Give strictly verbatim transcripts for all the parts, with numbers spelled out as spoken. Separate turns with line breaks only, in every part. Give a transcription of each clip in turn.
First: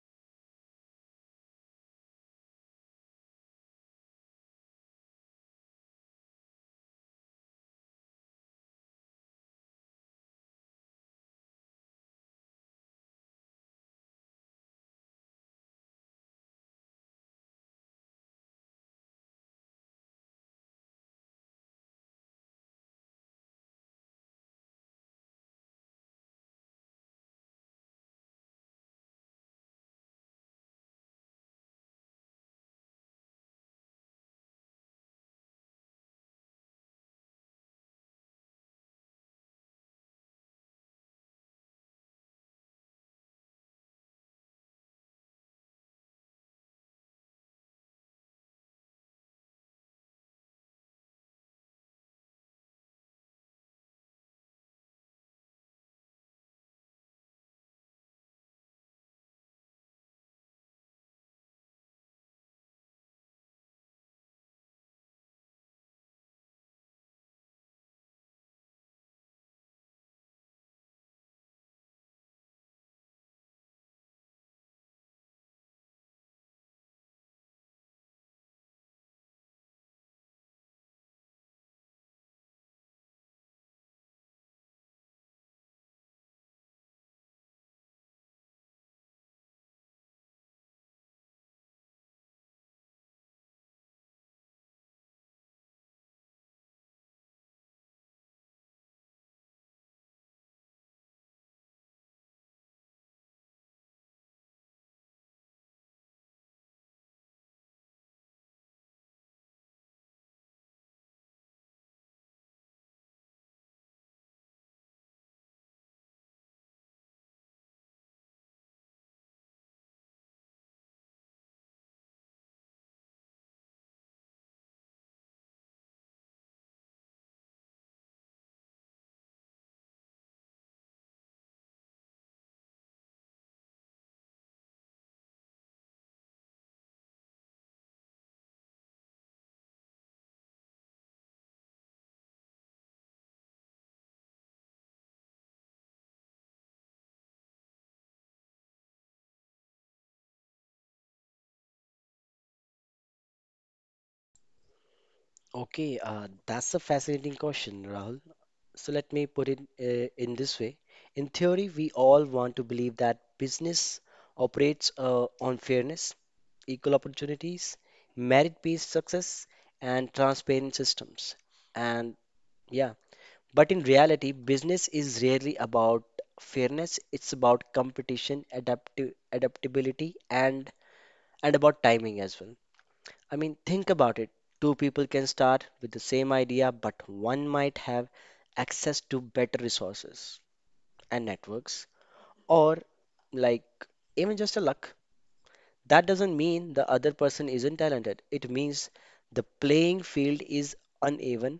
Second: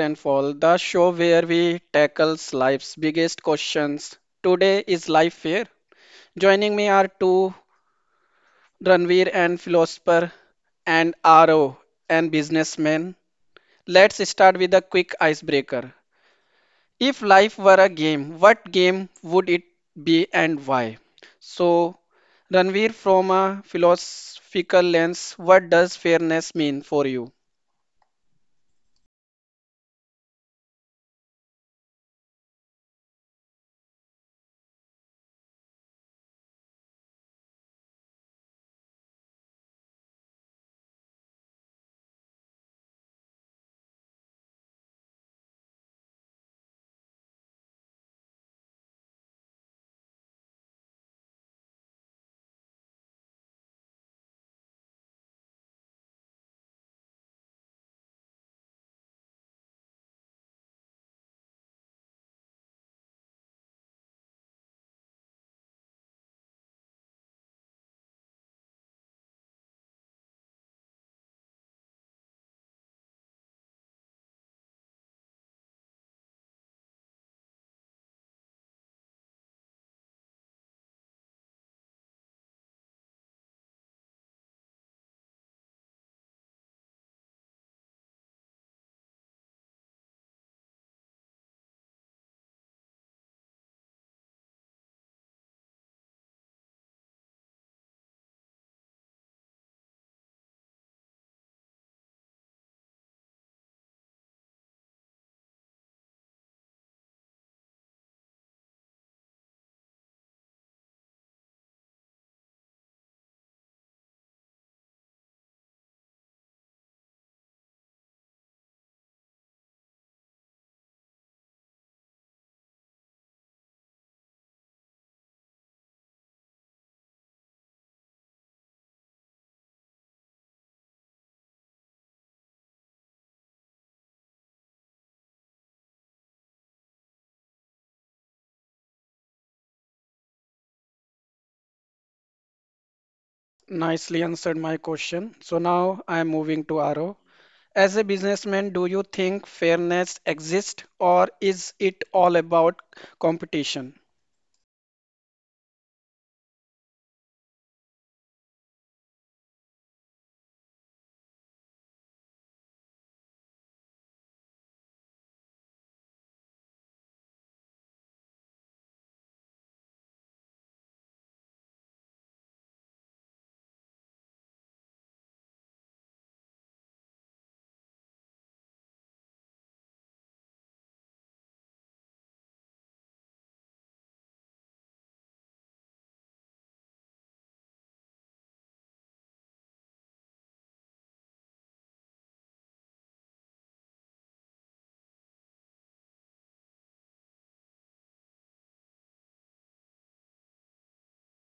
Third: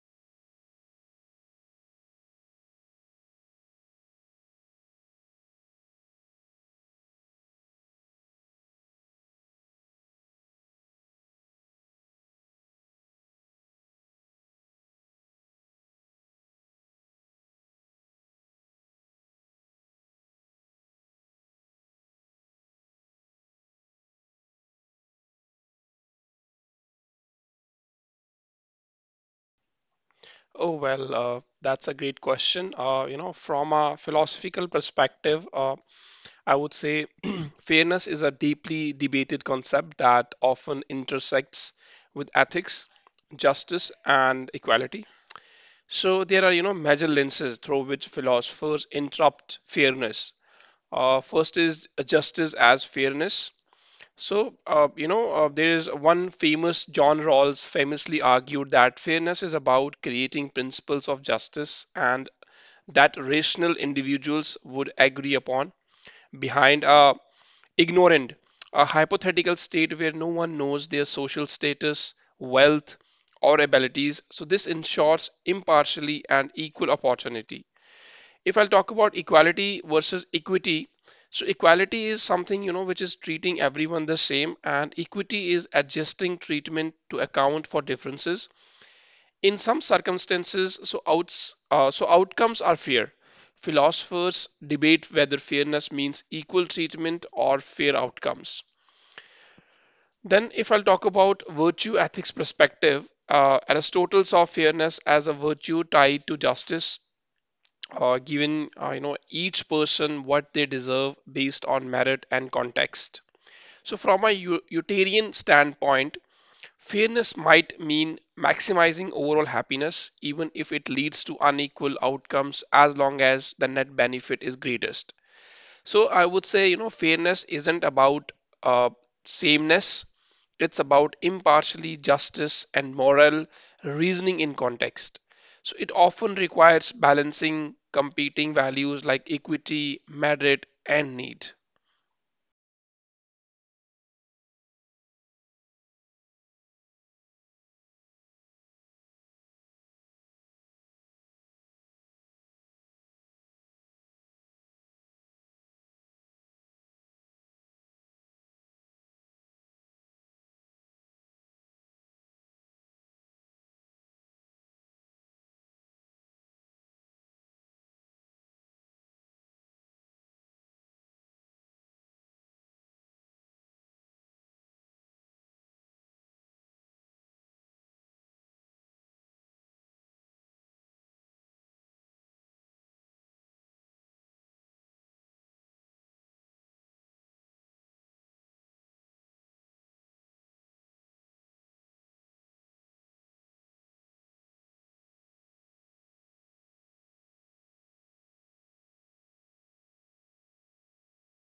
and Fall, the show where we tackles life's biggest questions. Today is life fair. Joining me are two Ranveer and philosopher and RO and businessman. Let's start with a quick icebreaker. If life were a game, what game would it be and why? So, Ranveer, from a philosophical lens, what does fairness mean for you?
Oh, well, uh, that's a great question. Uh, you know, from a philosophical perspective, uh, I would say fairness is a deeply debated concept that often intersects with ethics, justice, and equality. So there are, you know, major lenses through which philosophers interpret fairness. Uh, first is justice as fairness. So, uh, you know, uh, there is one famous, John Rawls famously argued that fairness is about creating principles of justice and that rational individuals would agree upon behind a ignorant, a hypothetical state where no one knows their social status, wealth, or abilities. So, this ensures impartially and equal opportunity if I'll talk about equality versus equity, so equality is something, you know, which is treating everyone the same, and equity is adjusting treatment to account for differences. In some circumstances, so outs, uh, so outcomes are fair. Philosophers debate whether fairness means equal treatment or fair outcomes. Then, if I'll talk about virtue ethics perspective, uh, Aristotle saw fairness as a virtue tied to justice uh, giving uh, you know each person what they deserve based on merit and context. So, from a u- utilitarian standpoint, fairness might mean maximizing overall happiness, even if it leads to unequal outcomes, as long as the net benefit is greatest. So, I would say you know fairness isn't about uh, sameness it's about impartially justice and moral reasoning in context. So it often requires balancing competing values like equity, merit, and need.
Nicely answered my question. So now I am moving to Aro. As a businessman, do you think fairness exists or is it all about competition?
Okay, uh, that's a fascinating question, Rahul. So let me put it uh, in this way. In theory, we all want to believe that business operates uh, on fairness, equal opportunities, merit-based success, and transparent systems. And yeah, but in reality, business is rarely about fairness. It's about competition, adaptive adaptability, and and about timing as well. I mean, think about it. Two people can start with the same idea, but one might have access to better resources and networks, or like even just a luck. That doesn't mean the other person isn't talented. It means the playing field is uneven,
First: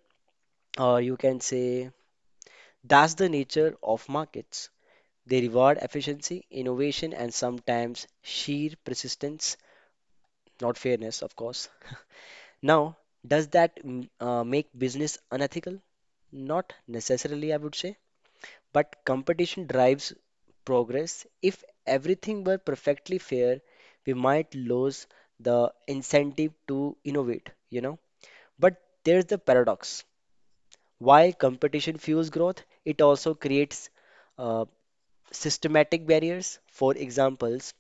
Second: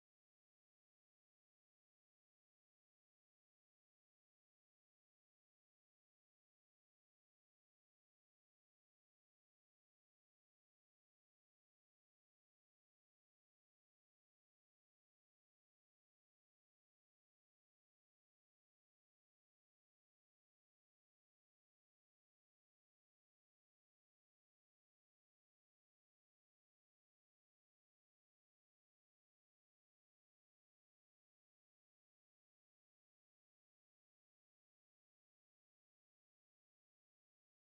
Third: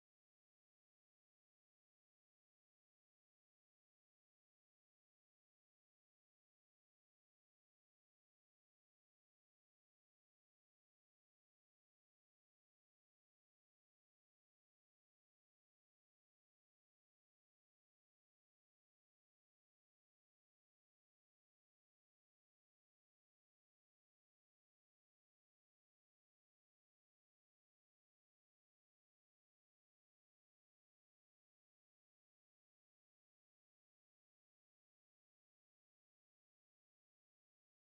or you can say that's the nature of markets. They reward efficiency, innovation, and sometimes sheer persistence, not fairness, of course. Now, does that mm, uh, make business unethical? Not necessarily, I would say, but competition drives progress. If everything were perfectly fair, we might lose the incentive to innovate, you know. But there's the paradox. While competition fuels growth, it also creates uh, systematic barriers. For examples,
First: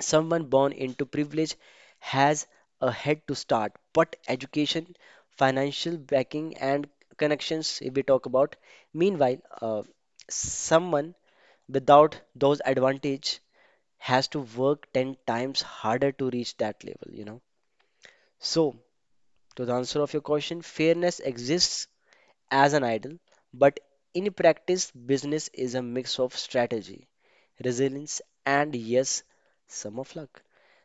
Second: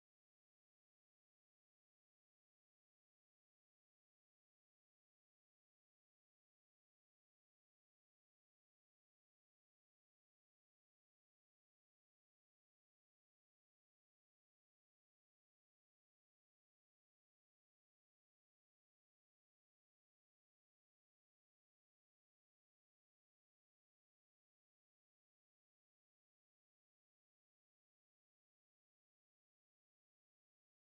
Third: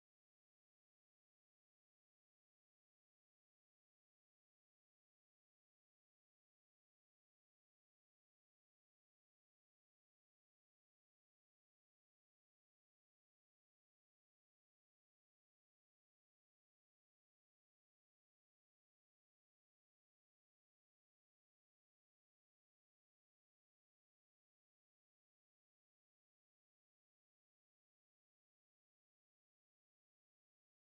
someone born into privilege has a head to start, but education, financial backing, and connections, if we talk about, meanwhile, uh, someone without those advantage has to work ten times harder to reach that level, you know. So, to the answer of your question, fairness exists as an ideal, but in practice, business is a mix of strategy, resilience, and yes, some of luck.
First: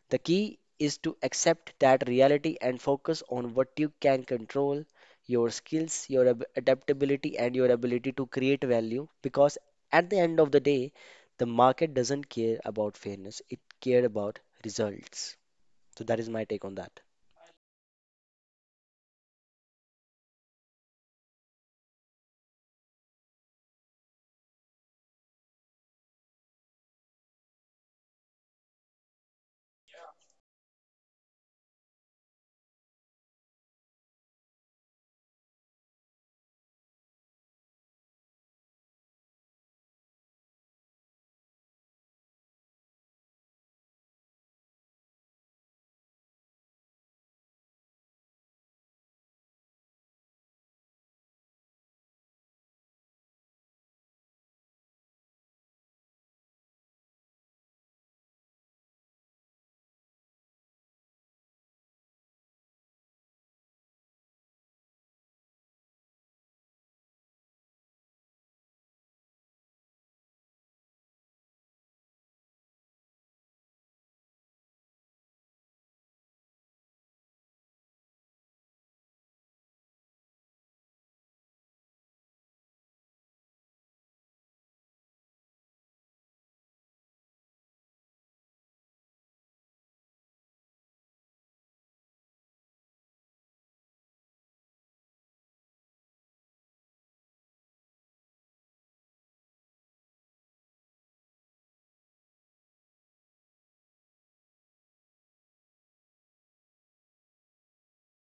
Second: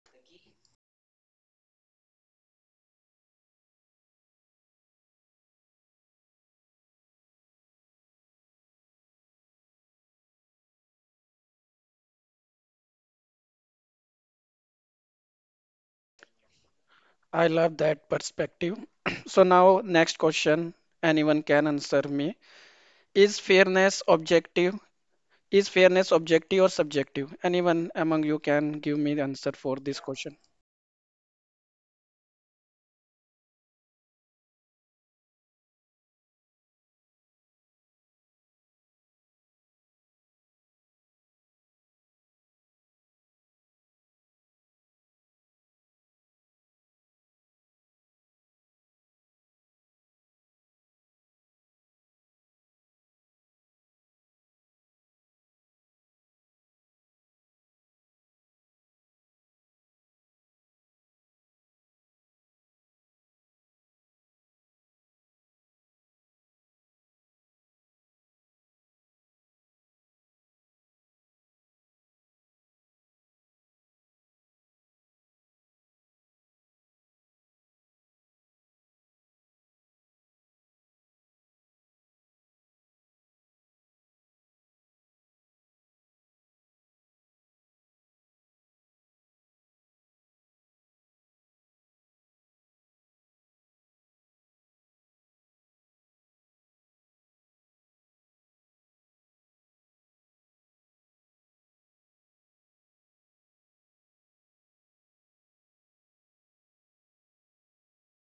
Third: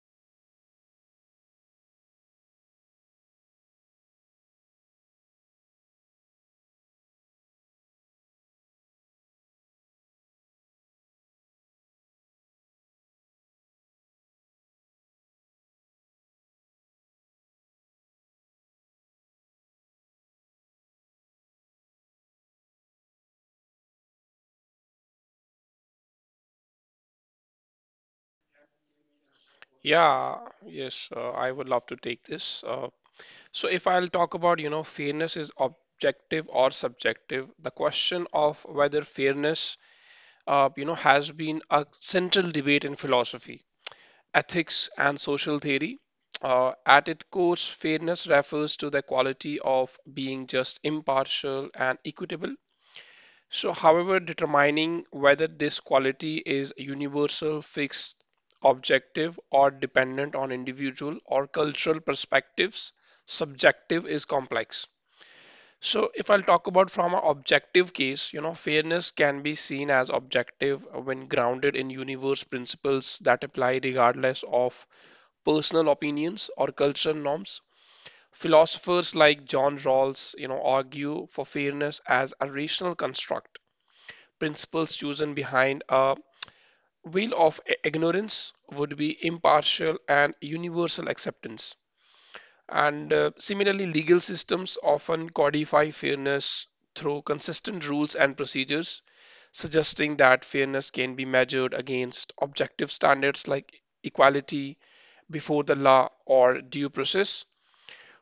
The key is to accept that reality and focus on what you can control, your skills, your ab- adaptability, and your ability to create value. Because at the end of the day, the market doesn't care about fairness, it cares about results. So, that is my take on that.
I love that perspective. So now next question, anyone can answer me. Is fairness objective? Is fairness objective or subjective? Anyone among you can give me the answer for this question.
Yeah, yes, uh, I would love to take this. Uh, so if I'll talk about, you know, fairness is objective or subjective, the question of whether fairness, uh, you know, has been a central debate in philosophy. Ethics and social theory. Uh, at its core, fairness refers to the quality of being just, impartial, and equitable. So, however, determining whether this quality is universal, fixed, objective, or dependent on individual or cultural perspectives, subjective, is complex. So, if I'll talk about from an objective case, you know, fairness can be seen as objective when grounded in universe principles that apply regardless of personal opinions or cultural norms. Philosophers like John Rawls, you know, argue for fairness as a rational construct. Principles chosen behind a veil of i- ignorance would be impartial and universal acceptance. And uh, similarly, legal systems often codify fairness through consistent rules and procedures, suggesting that fairness can be measured against objective standards like equality before the law or due process.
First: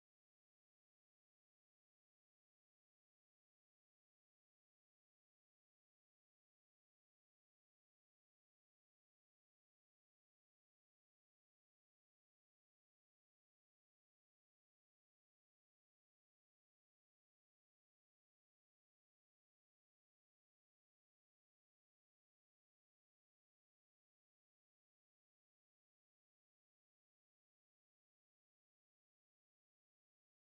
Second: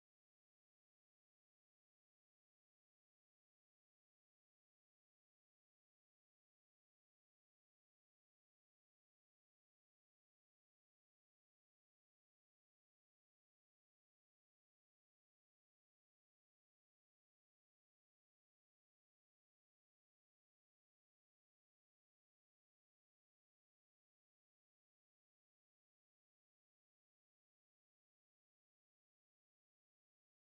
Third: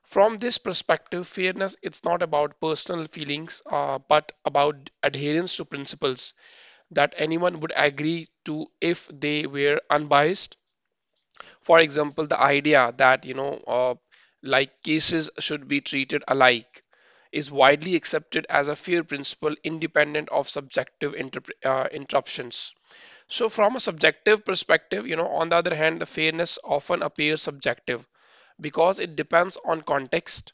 From this perspective, fairness it's not about personal feelings, uh, but about adherence to principles that anyone would agree to if they were unbiased. For example, the idea that you know, uh, like cases should be treated alike, is widely accepted as a fair principle, independent of subjective interp- uh, interruptions. So, from a subjective perspective, you know, on the other hand, the fairness often appears subjective because it depends on context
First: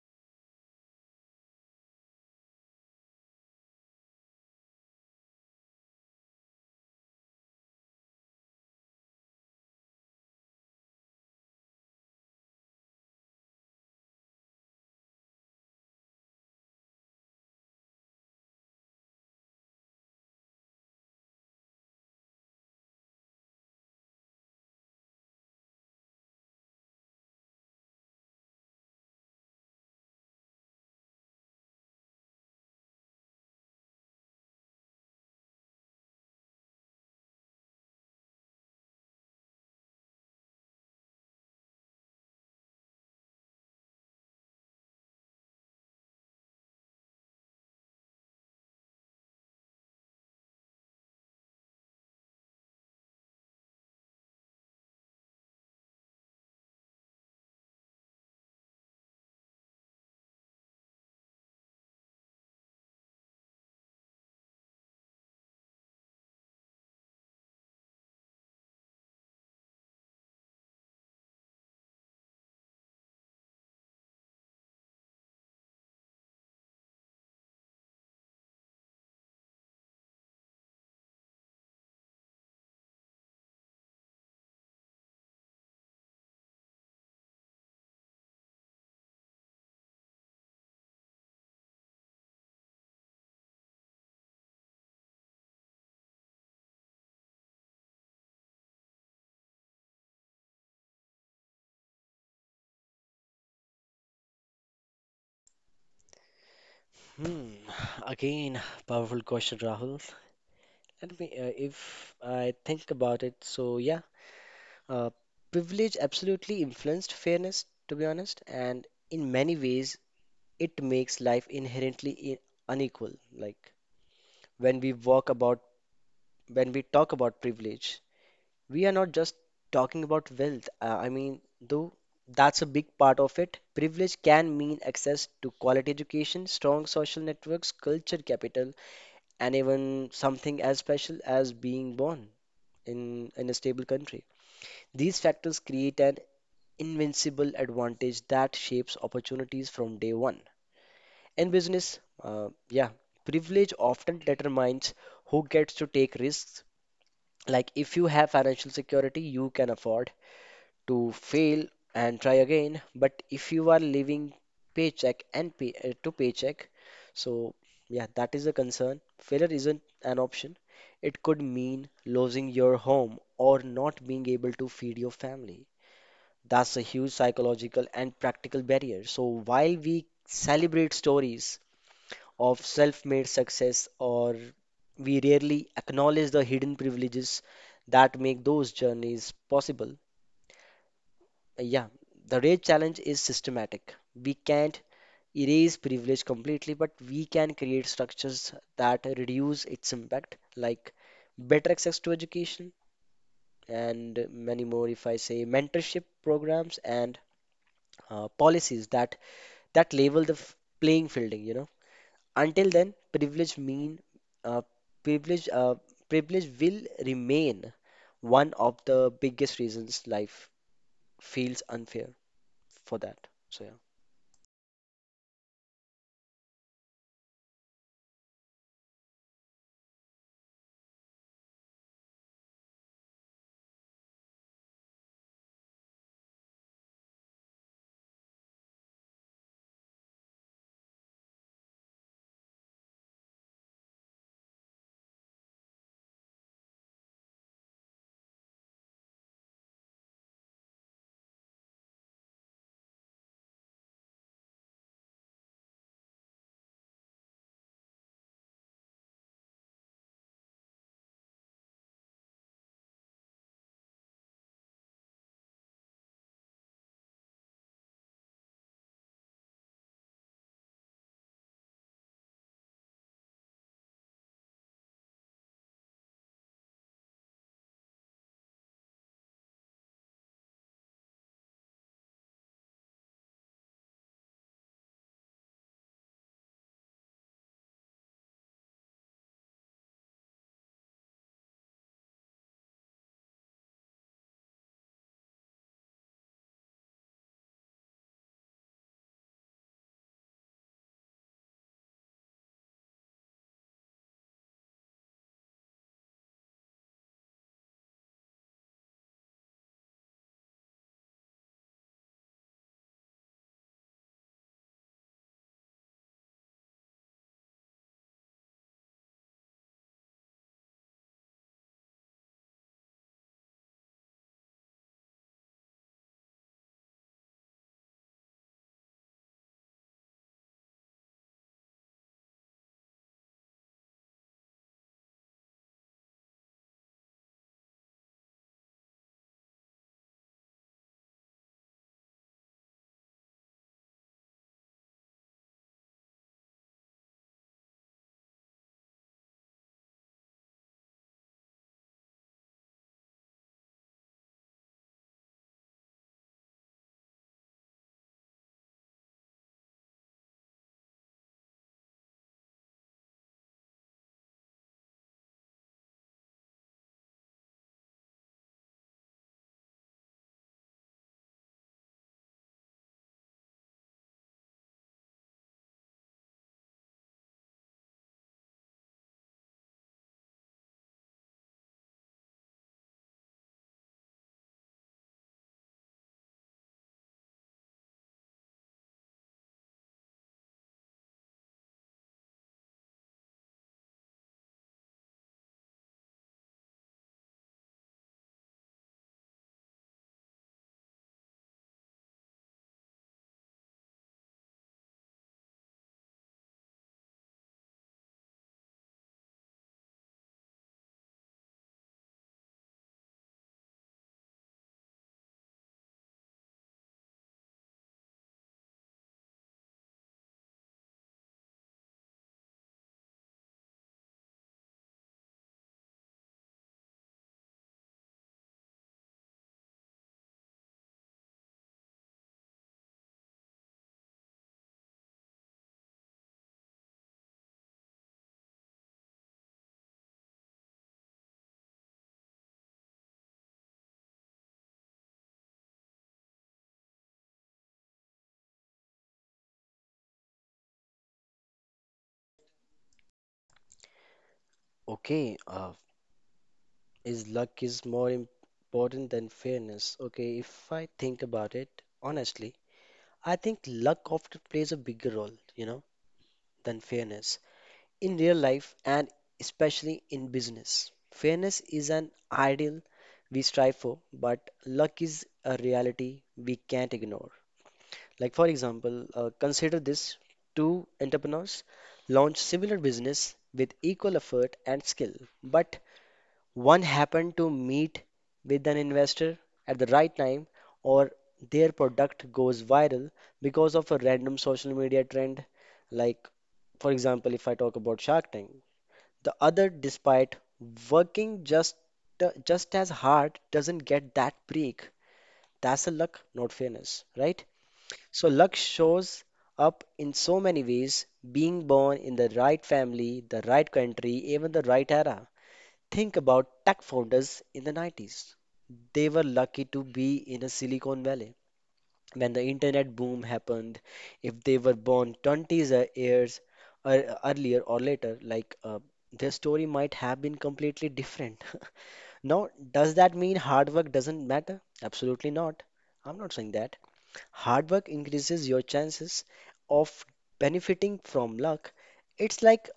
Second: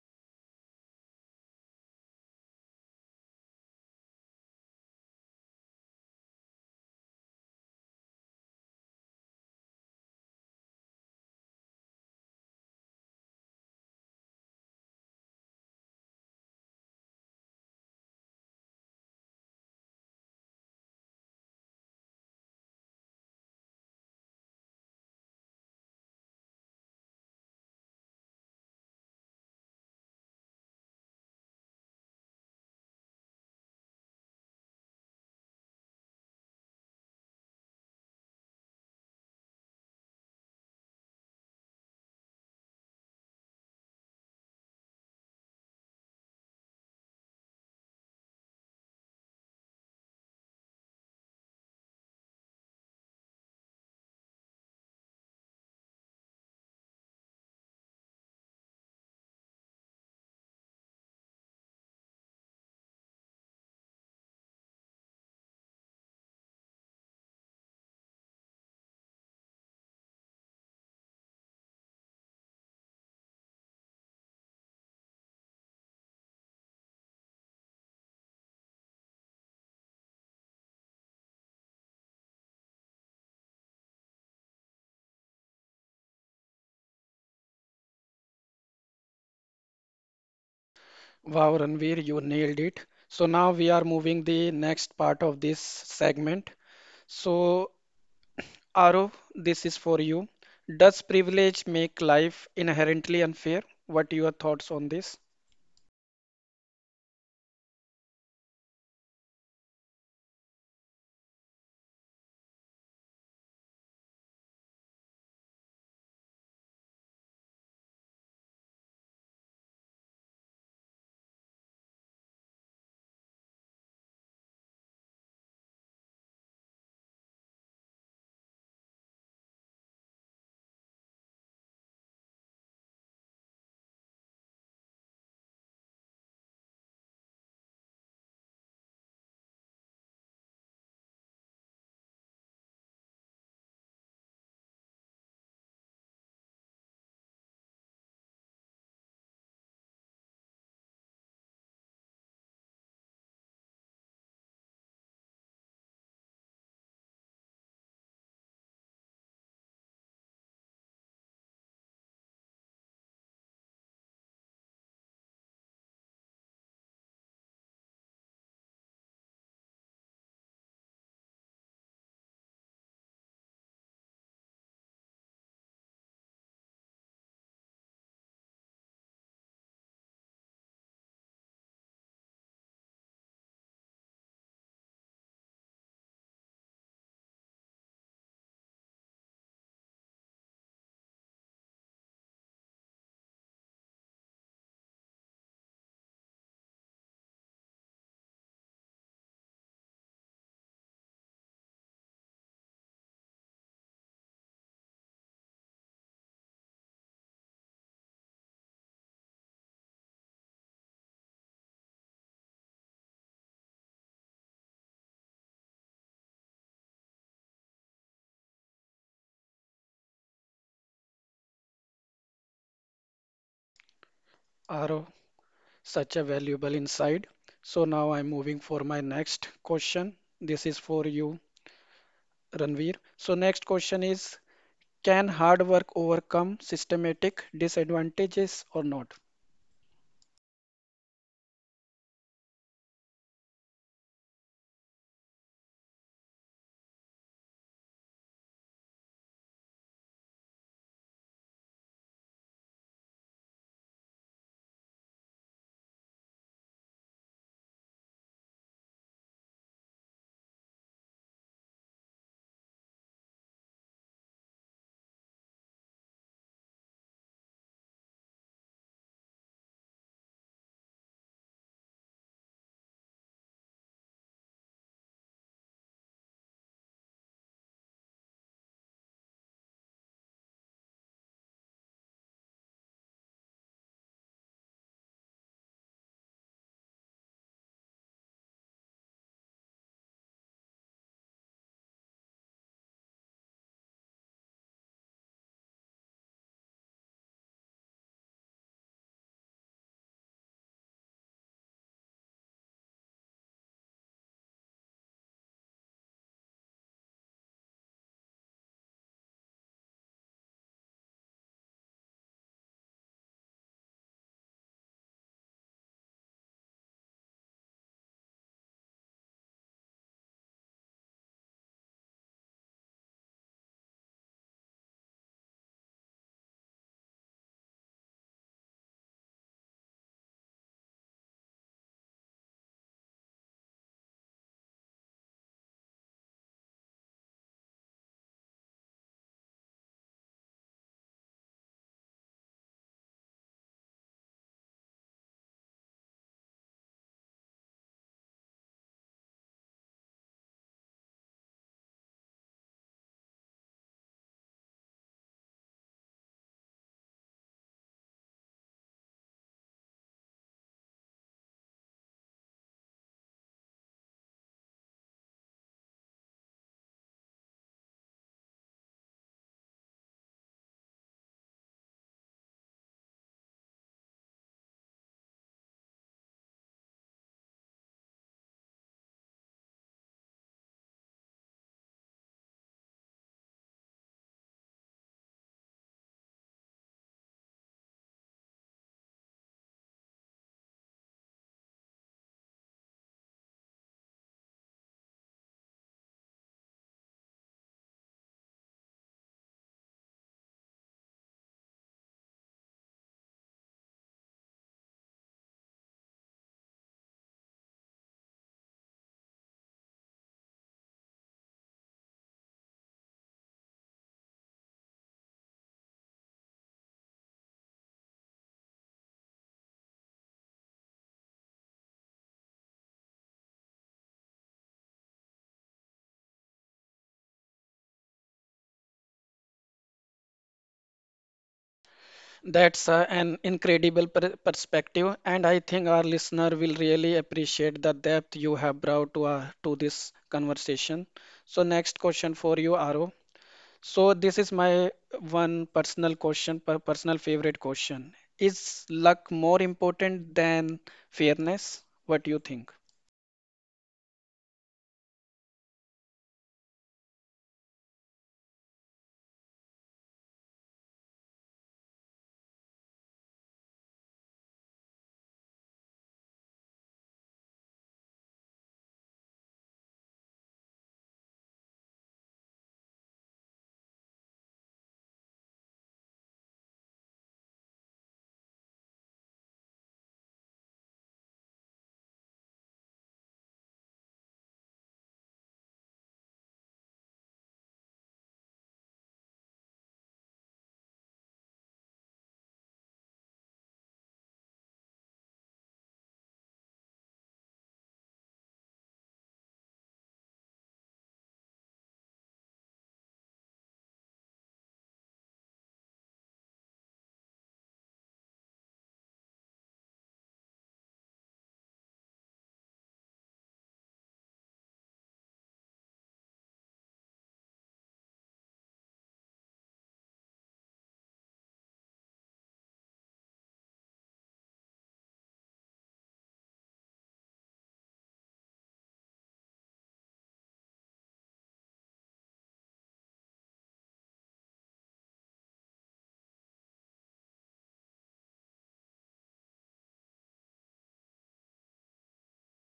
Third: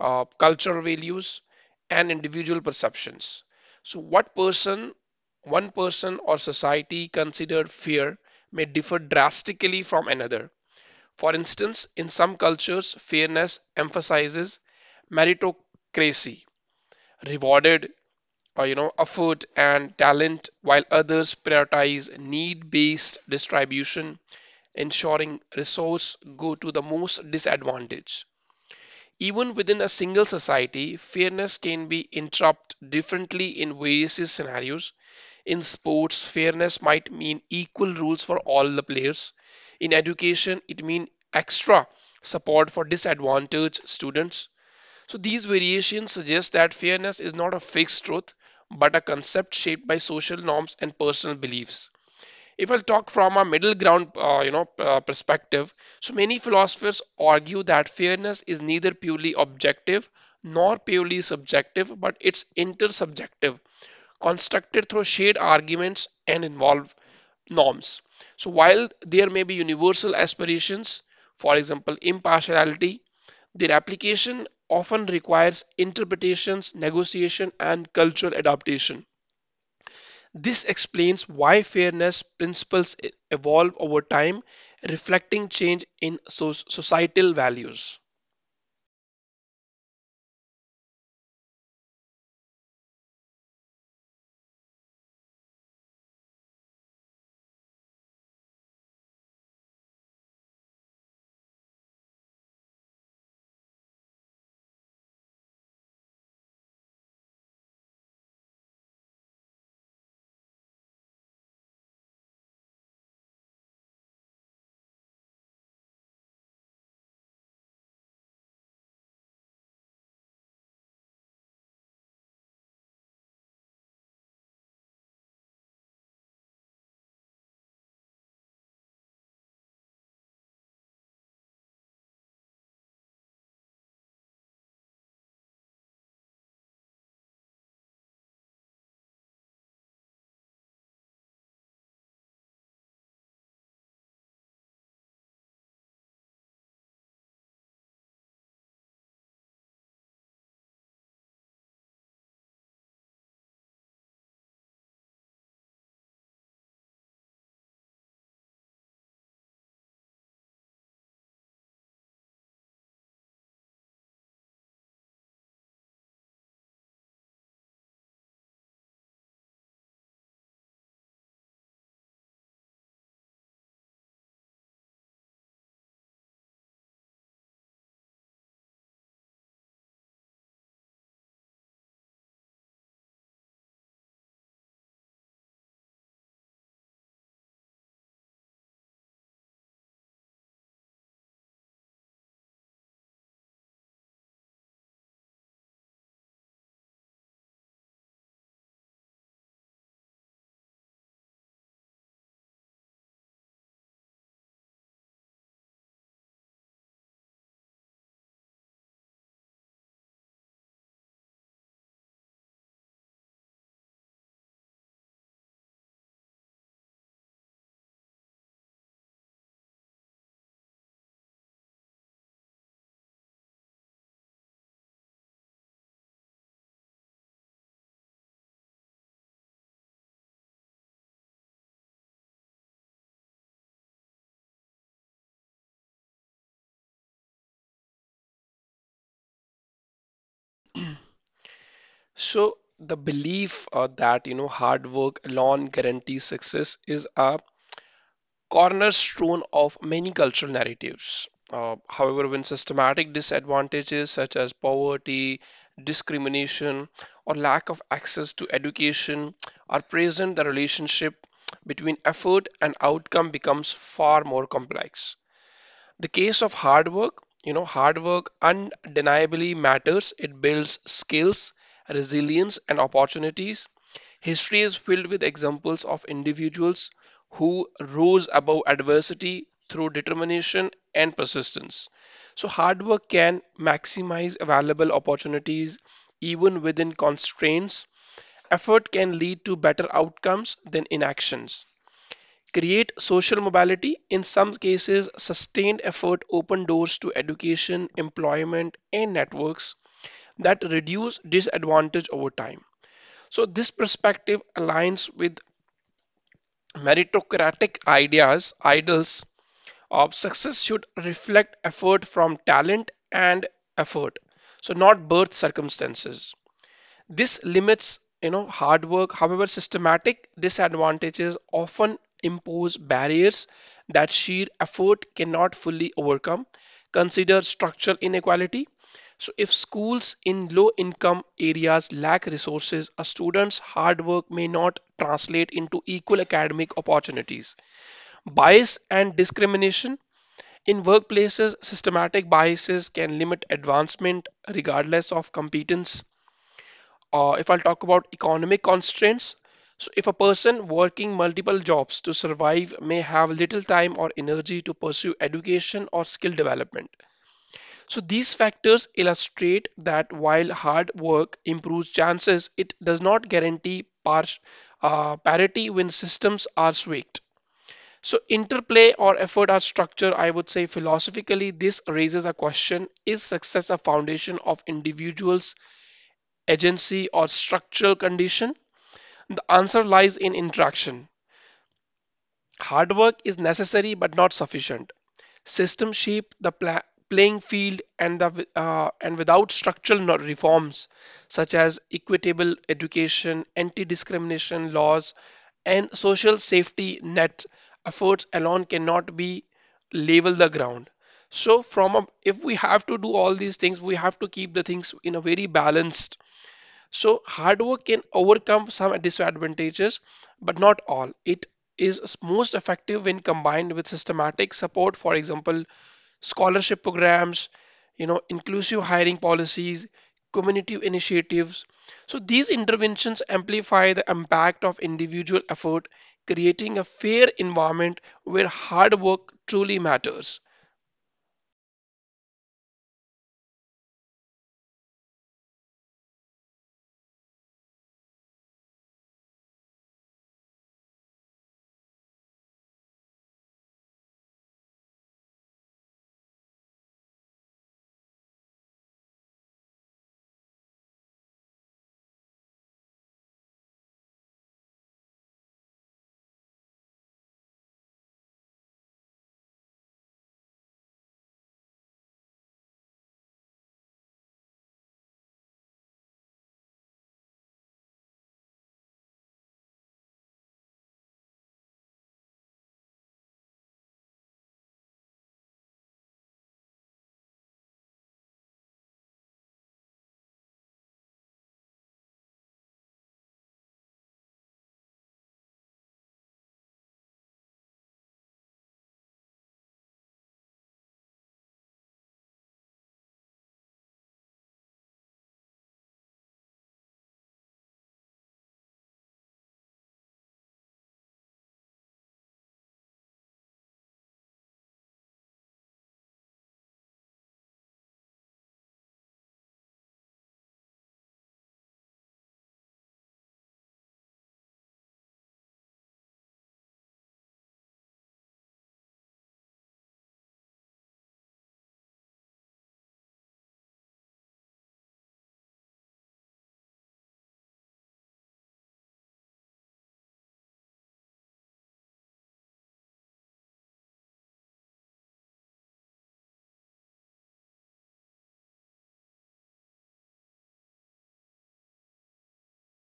uh, cultural values, and individual perceptions. So, what person, one person, or society considered fear may differ drastically from another. For instance, in some cultures, fairness emphasizes meritocracy, rewarded or you know effort and talent, while others prioritize need-based distribution, ensuring resources go to the most disadvantaged. Even within a single society, fairness can be interpreted differently in various scenarios. In sports, fairness might mean equal rules for all the players. In education, it means extra support for disadvantaged students. So these variations suggest that fairness is not a fixed truth, but a concept shaped by social norms and personal beliefs. If I'll talk from a middle ground, uh, you know, uh, perspective, so many philosophers argue that fairness is neither purely objective nor purely subjective, but it's intersubjective, constructed through shared arguments and involve norms. So while there may be universal aspirations, for example, impartiality, their application often requires interpretations, negotiation, and cultural adaptation. This explains why fairness principles e- evolve over time, reflecting change in so- societal values.
Wow, Ranveer, you nailed it. So now we are moving the next part of this segment. So Arav, this is for you. Does privilege make life inherently unfair? What are your thoughts on this?
Hmm. Again, powerful question, Rahul. Let me, uh, if I think about it, so yeah, uh, privilege absolutely influenced fairness, to be honest, and in many ways, it makes life inherently i- unequal. Like when we walk about, when we talk about privilege, we are not just talking about wealth. Uh, I mean, though that's a big part of it. Privilege can mean access to quality education, strong social networks, culture capital, and even something as special as being born in, in a stable country. These factors create an invincible advantage that shapes opportunities from day one. In business, uh, yeah, privilege often determines who gets to take risks. Like if you have financial security, you can afford to fail and try again. But if you are living paycheck and pay, uh, to paycheck, so yeah, that is a concern. Failure isn't an option. It could mean losing your home or not being able to feed your family. That's a huge psychological and practical barrier. So while we celebrate stories of self-made success, or we rarely acknowledge the hidden privileges that make those journeys possible. Uh, Yeah, the real challenge is systematic. We can't erase privilege completely, but we can create structures that reduce its impact, like better access to education and many more, if I say, mentorship programs and uh, policies that that level the f- playing fielding, you know. Until then, privilege mean uh, privilege uh, privilege will remain one of the biggest reasons life feels unfair for that. So yeah.
Arav, such a valuable insight. So now I'm moving for my next question. This is for you, Ranveer. So next question is, can hard work overcome systematic disadvantages or not?
So the belief uh, that you know hard work alone guarantees success is a cornerstone of many cultural narratives. Uh, however, when systematic disadvantages such as poverty, discrimination, or lack of access to education are present, the relationship between effort and outcome becomes far more complex. The case of hard work, you know, hard work undeniably matters. It builds skills, resilience, and opportunities. History is filled with examples of individuals who rose above adversity through determination and persistence. So, hard work can maximize available opportunities even within constraints. Effort can lead to better outcomes than inactions create social mobility, in some cases, sustained effort open doors to education, employment, and networks that reduce disadvantage over time. So, this perspective aligns with meritocratic ideas, ideals of success should reflect effort from talent and effort, so not birth circumstances. This limits, you know, hard work. However, systematic disadvantages often impose barriers that sheer effort cannot fully overcome. Consider structural inequality. So, if schools in low income areas lack resources, a student's hard work may not translate into equal academic opportunities. Bias and discrimination. In workplaces, systematic biases can limit advancement regardless of competence uh, if I'll talk about economic constraints, so if a person working multiple jobs to survive may have little time or energy to pursue education or skill development. So these factors illustrate that while hard work improves chances, it does not guarantee par- uh, parity when systems are swaked. So interplay or effort or structure, I would say philosophically, this raises a question, is success a foundation of individuals' agency or structural condition? The answer lies in interaction. Hard work is necessary but not sufficient. System shape the pla- playing field and the uh, and without structural no- reforms such as equitable education, anti-discrimination laws, and social safety net, efforts alone cannot be level the ground. So, from a, if we have to do all these things, we have to keep the things in a very balanced so hard work can overcome some disadvantages, but not all. It is most effective when combined with systematic support, for example, scholarship programs, you know, inclusive hiring policies, community initiatives. So these interventions amplify the impact of individual effort, creating a fair environment where hard work truly matters.
That's uh, an incredible per perspective, and I think our listener will really appreciate the depth you have brought to our, to this conversation. So, next question for you, Aro. So, this is my one personal question, per personal favorite question. Is luck more important than fairness? What do you think?
Okay, uh, is luck is more important than fairness? Okay, if I think about it honestly, I think luck often plays a bigger role, you know, than fairness. In real life and especially in business, fairness is an ideal we strive for, but luck is a reality we can't ignore. Like, for example, uh, consider this, two entrepreneurs launch similar business with equal effort and skill, but one happened to meet with an investor at the right time, or their product goes viral because of a random social media trend like, for example, if I talk about Shark Tank, the other, despite working just just as hard, doesn't get that break. That's a luck, not fairness, right? So luck shows up in so many ways, being born in the right family, the right country, even the right era. Think about tech founders in the nineties. They were lucky to be in a Silicon Valley when the internet boom happened. If they were born twenty years ear- earlier or later, like uh, their story might have been completely different. Now, does that mean hard work doesn't matter? Absolutely not. I'm not saying that. Hard work increases your chances of benefiting from luck. It's like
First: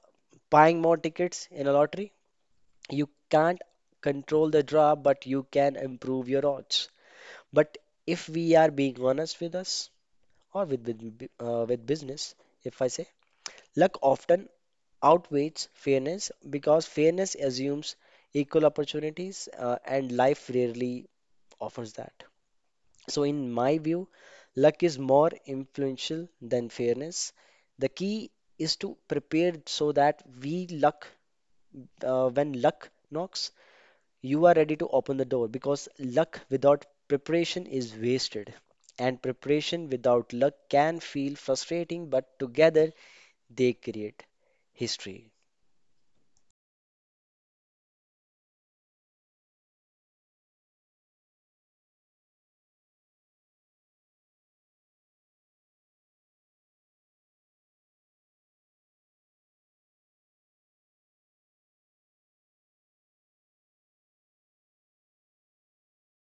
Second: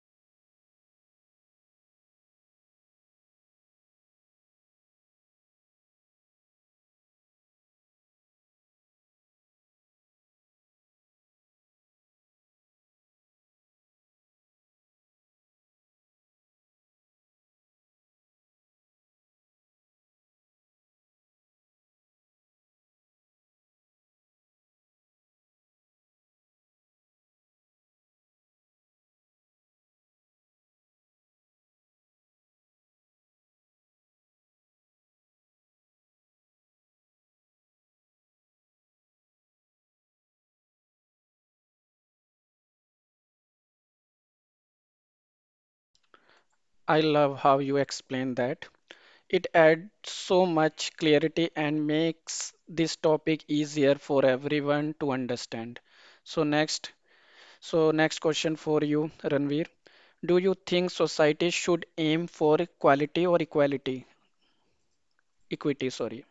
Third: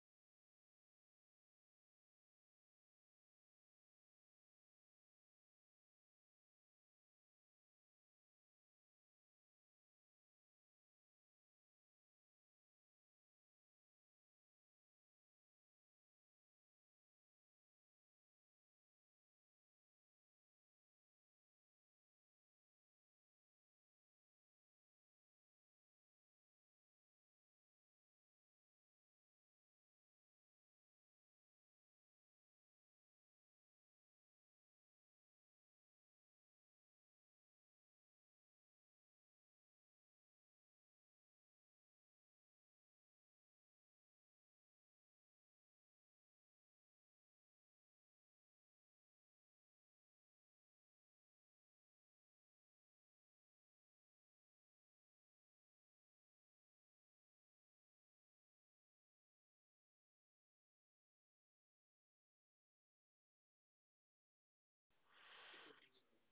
buying more tickets in a lottery. You can't control the draw, but you can improve your odds. But if we are being honest with us, or with with, uh, with business, if I say luck often outweighs fairness because fairness assumes equal opportunities uh, and life rarely offers that. So in my view, luck is more influential than fairness. The key is to prepare so that we luck uh, when luck knocks, you are ready to open the door because luck without preparation is wasted and preparation without luck can feel frustrating, but together they create history.
I love how you explain that. It adds so much clarity and makes this topic easier for everyone to understand. So next, so next question for you, Ranveer. Do you think society should aim for equality or equality, equity, sorry?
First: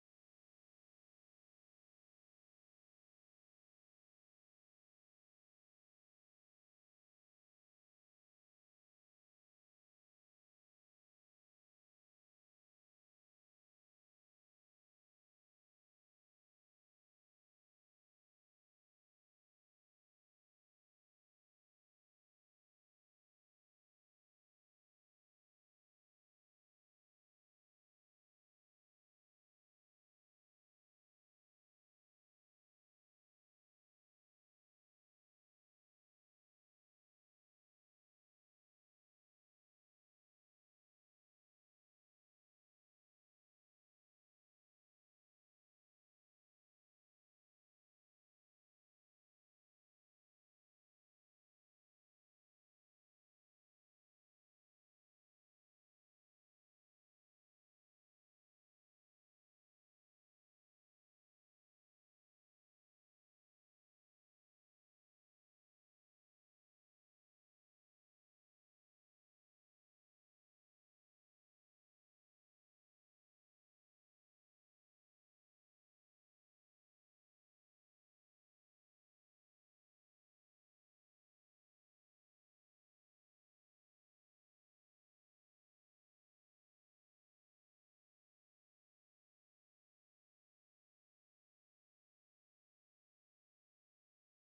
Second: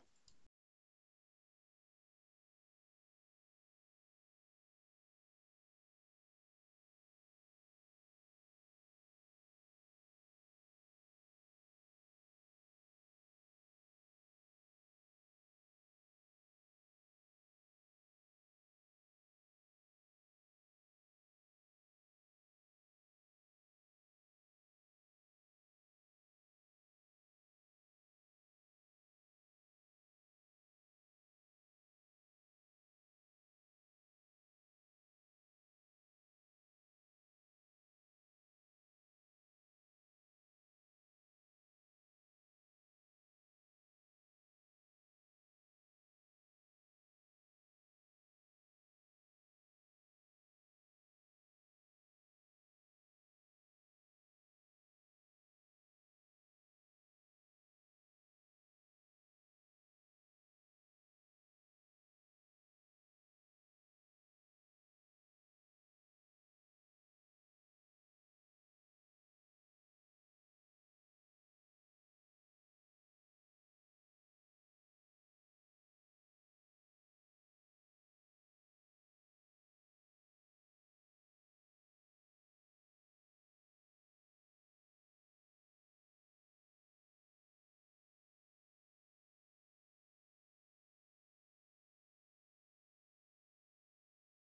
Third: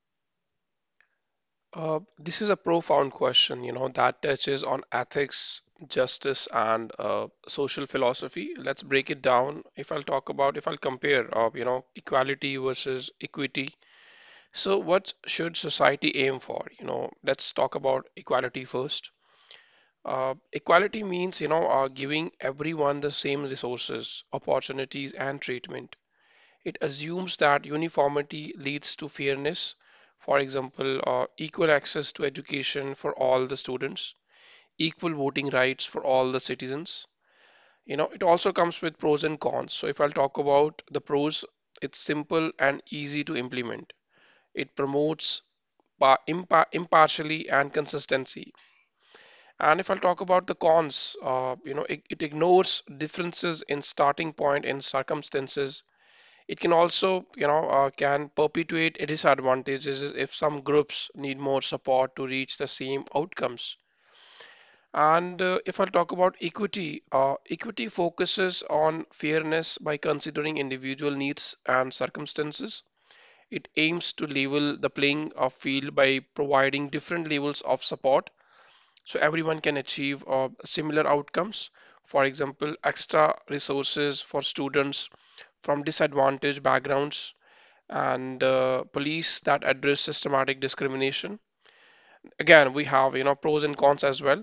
Uh, this is a profound question, you know, that touches on ethics, justice, and uh, social philosophy. Let's break it down. If I'll talk about, if I'll compare, uh, you know, equality versus equity. So, what should society aim for? You know, let's talk about equality first. Uh, equality means, you know, uh, giving everyone the same resources, opportunities, and treatment. It assumes that uniformity leads to fairness, for example, uh, equal access to education for all the students, equal voting rights for all the citizens. You know, it also comes with pros and cons. So, if I'll talk about the pros, it's simple and easy to implement. It promotes pa- impartially and consistency. And if I'll talk about the cons, uh, you know, it, it ignores differences in starting point and circumstances it can also, you know, uh, can perpetuate disadvantages if some groups need more support to reach the same outcomes. And uh, if I talk about equity, uh, equity focuses on fairness by considering individual needs and circumstances. It aims to level the playing of field by providing different levels of support so everyone can achieve uh, similar outcomes. For example, extra resources for students from disadvantaged backgrounds and uh, police that address systematic discrimination. Again, we have you know pros and cons as well.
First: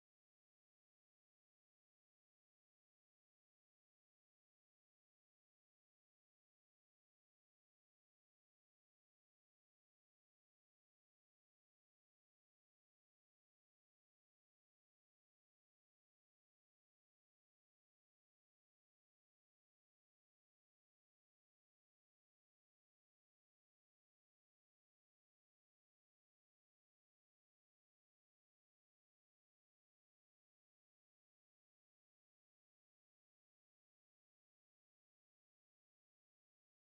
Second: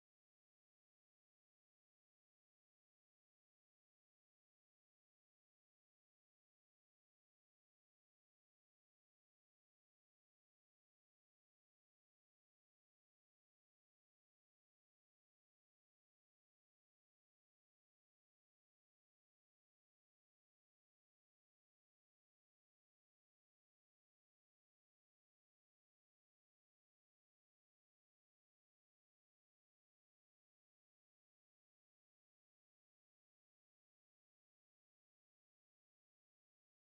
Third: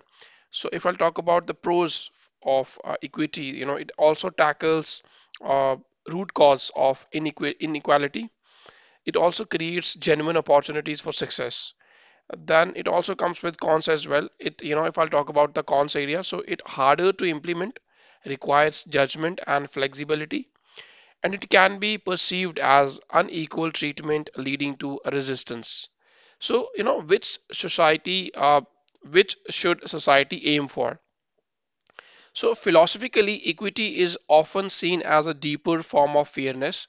So if I'll talk about the pros of uh, equity, you know it also tackles uh, root cause of inequ- inequality. It also creates genuine opportunities for success. Then it also comes with cons as well. It you know if I'll talk about the cons area, so it harder to implement, requires judgment and flexibility and it can be perceived as unequal treatment leading to resistance. So, you know, which society, uh, which should society aim for? So, philosophically, equity is often seen as a deeper form of fairness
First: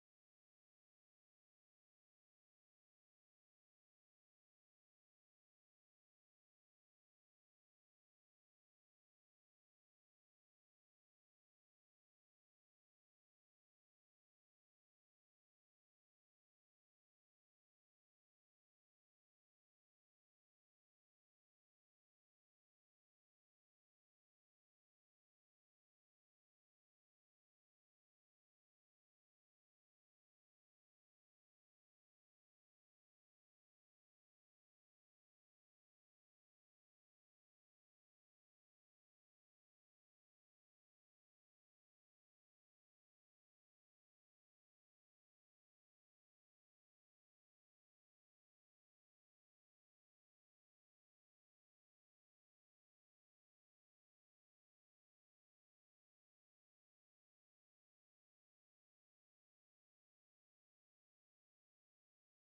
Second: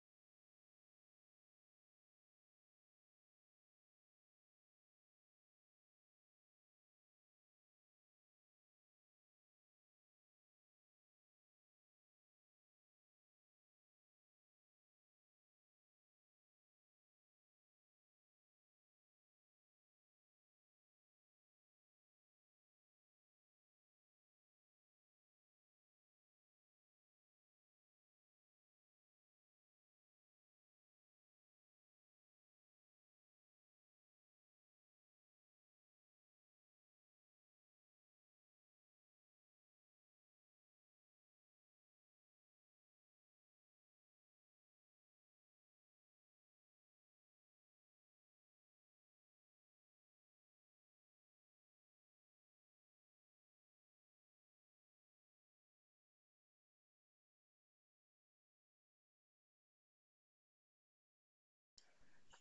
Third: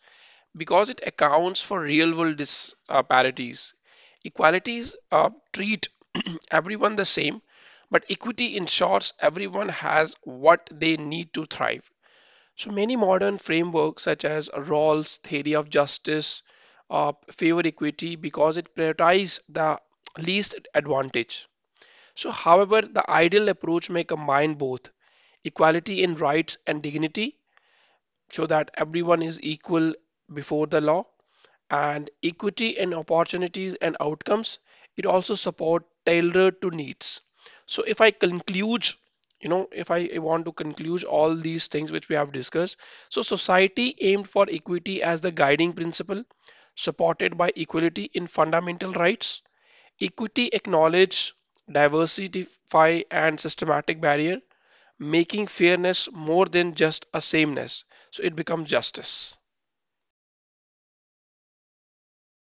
because it accounts for real world disparities. Equalities uh, treat everyone the same, but equity ensures everyone has what they need to thrive. So many modern frameworks, such as Rawls' theory of justice, uh, favor equity because it prioritizes the least advantage. So, however, the ideal approach may combine both equality in rights and dignity so that everyone is equal before the law and equity and opportunities and outcomes it also support tailored to needs so if I conclude you know if I want to conclude all these things which we have discussed so society aimed for equity as the guiding principle supported by equality in fundamental rights equity acknowledge diversify and systematic barrier making fairness more than just a sameness so it becomes justice.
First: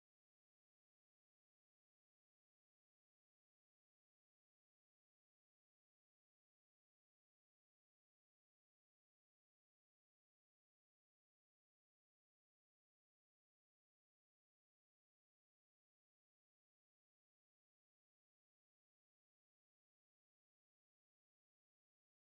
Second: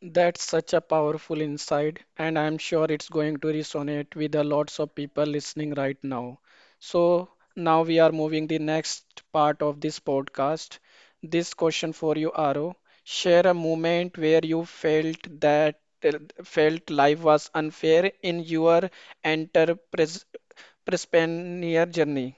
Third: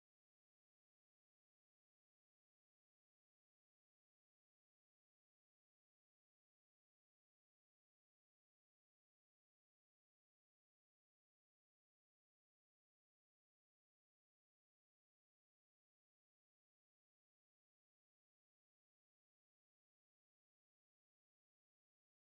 That's such a powerful insight, and I'm sure it's going to resonate with a lots of people listening right now. So now we are moving the next part of this podcast. This question for you, Aro. Share a moment where you felt that felt life was unfair in your entrepreneurial journey.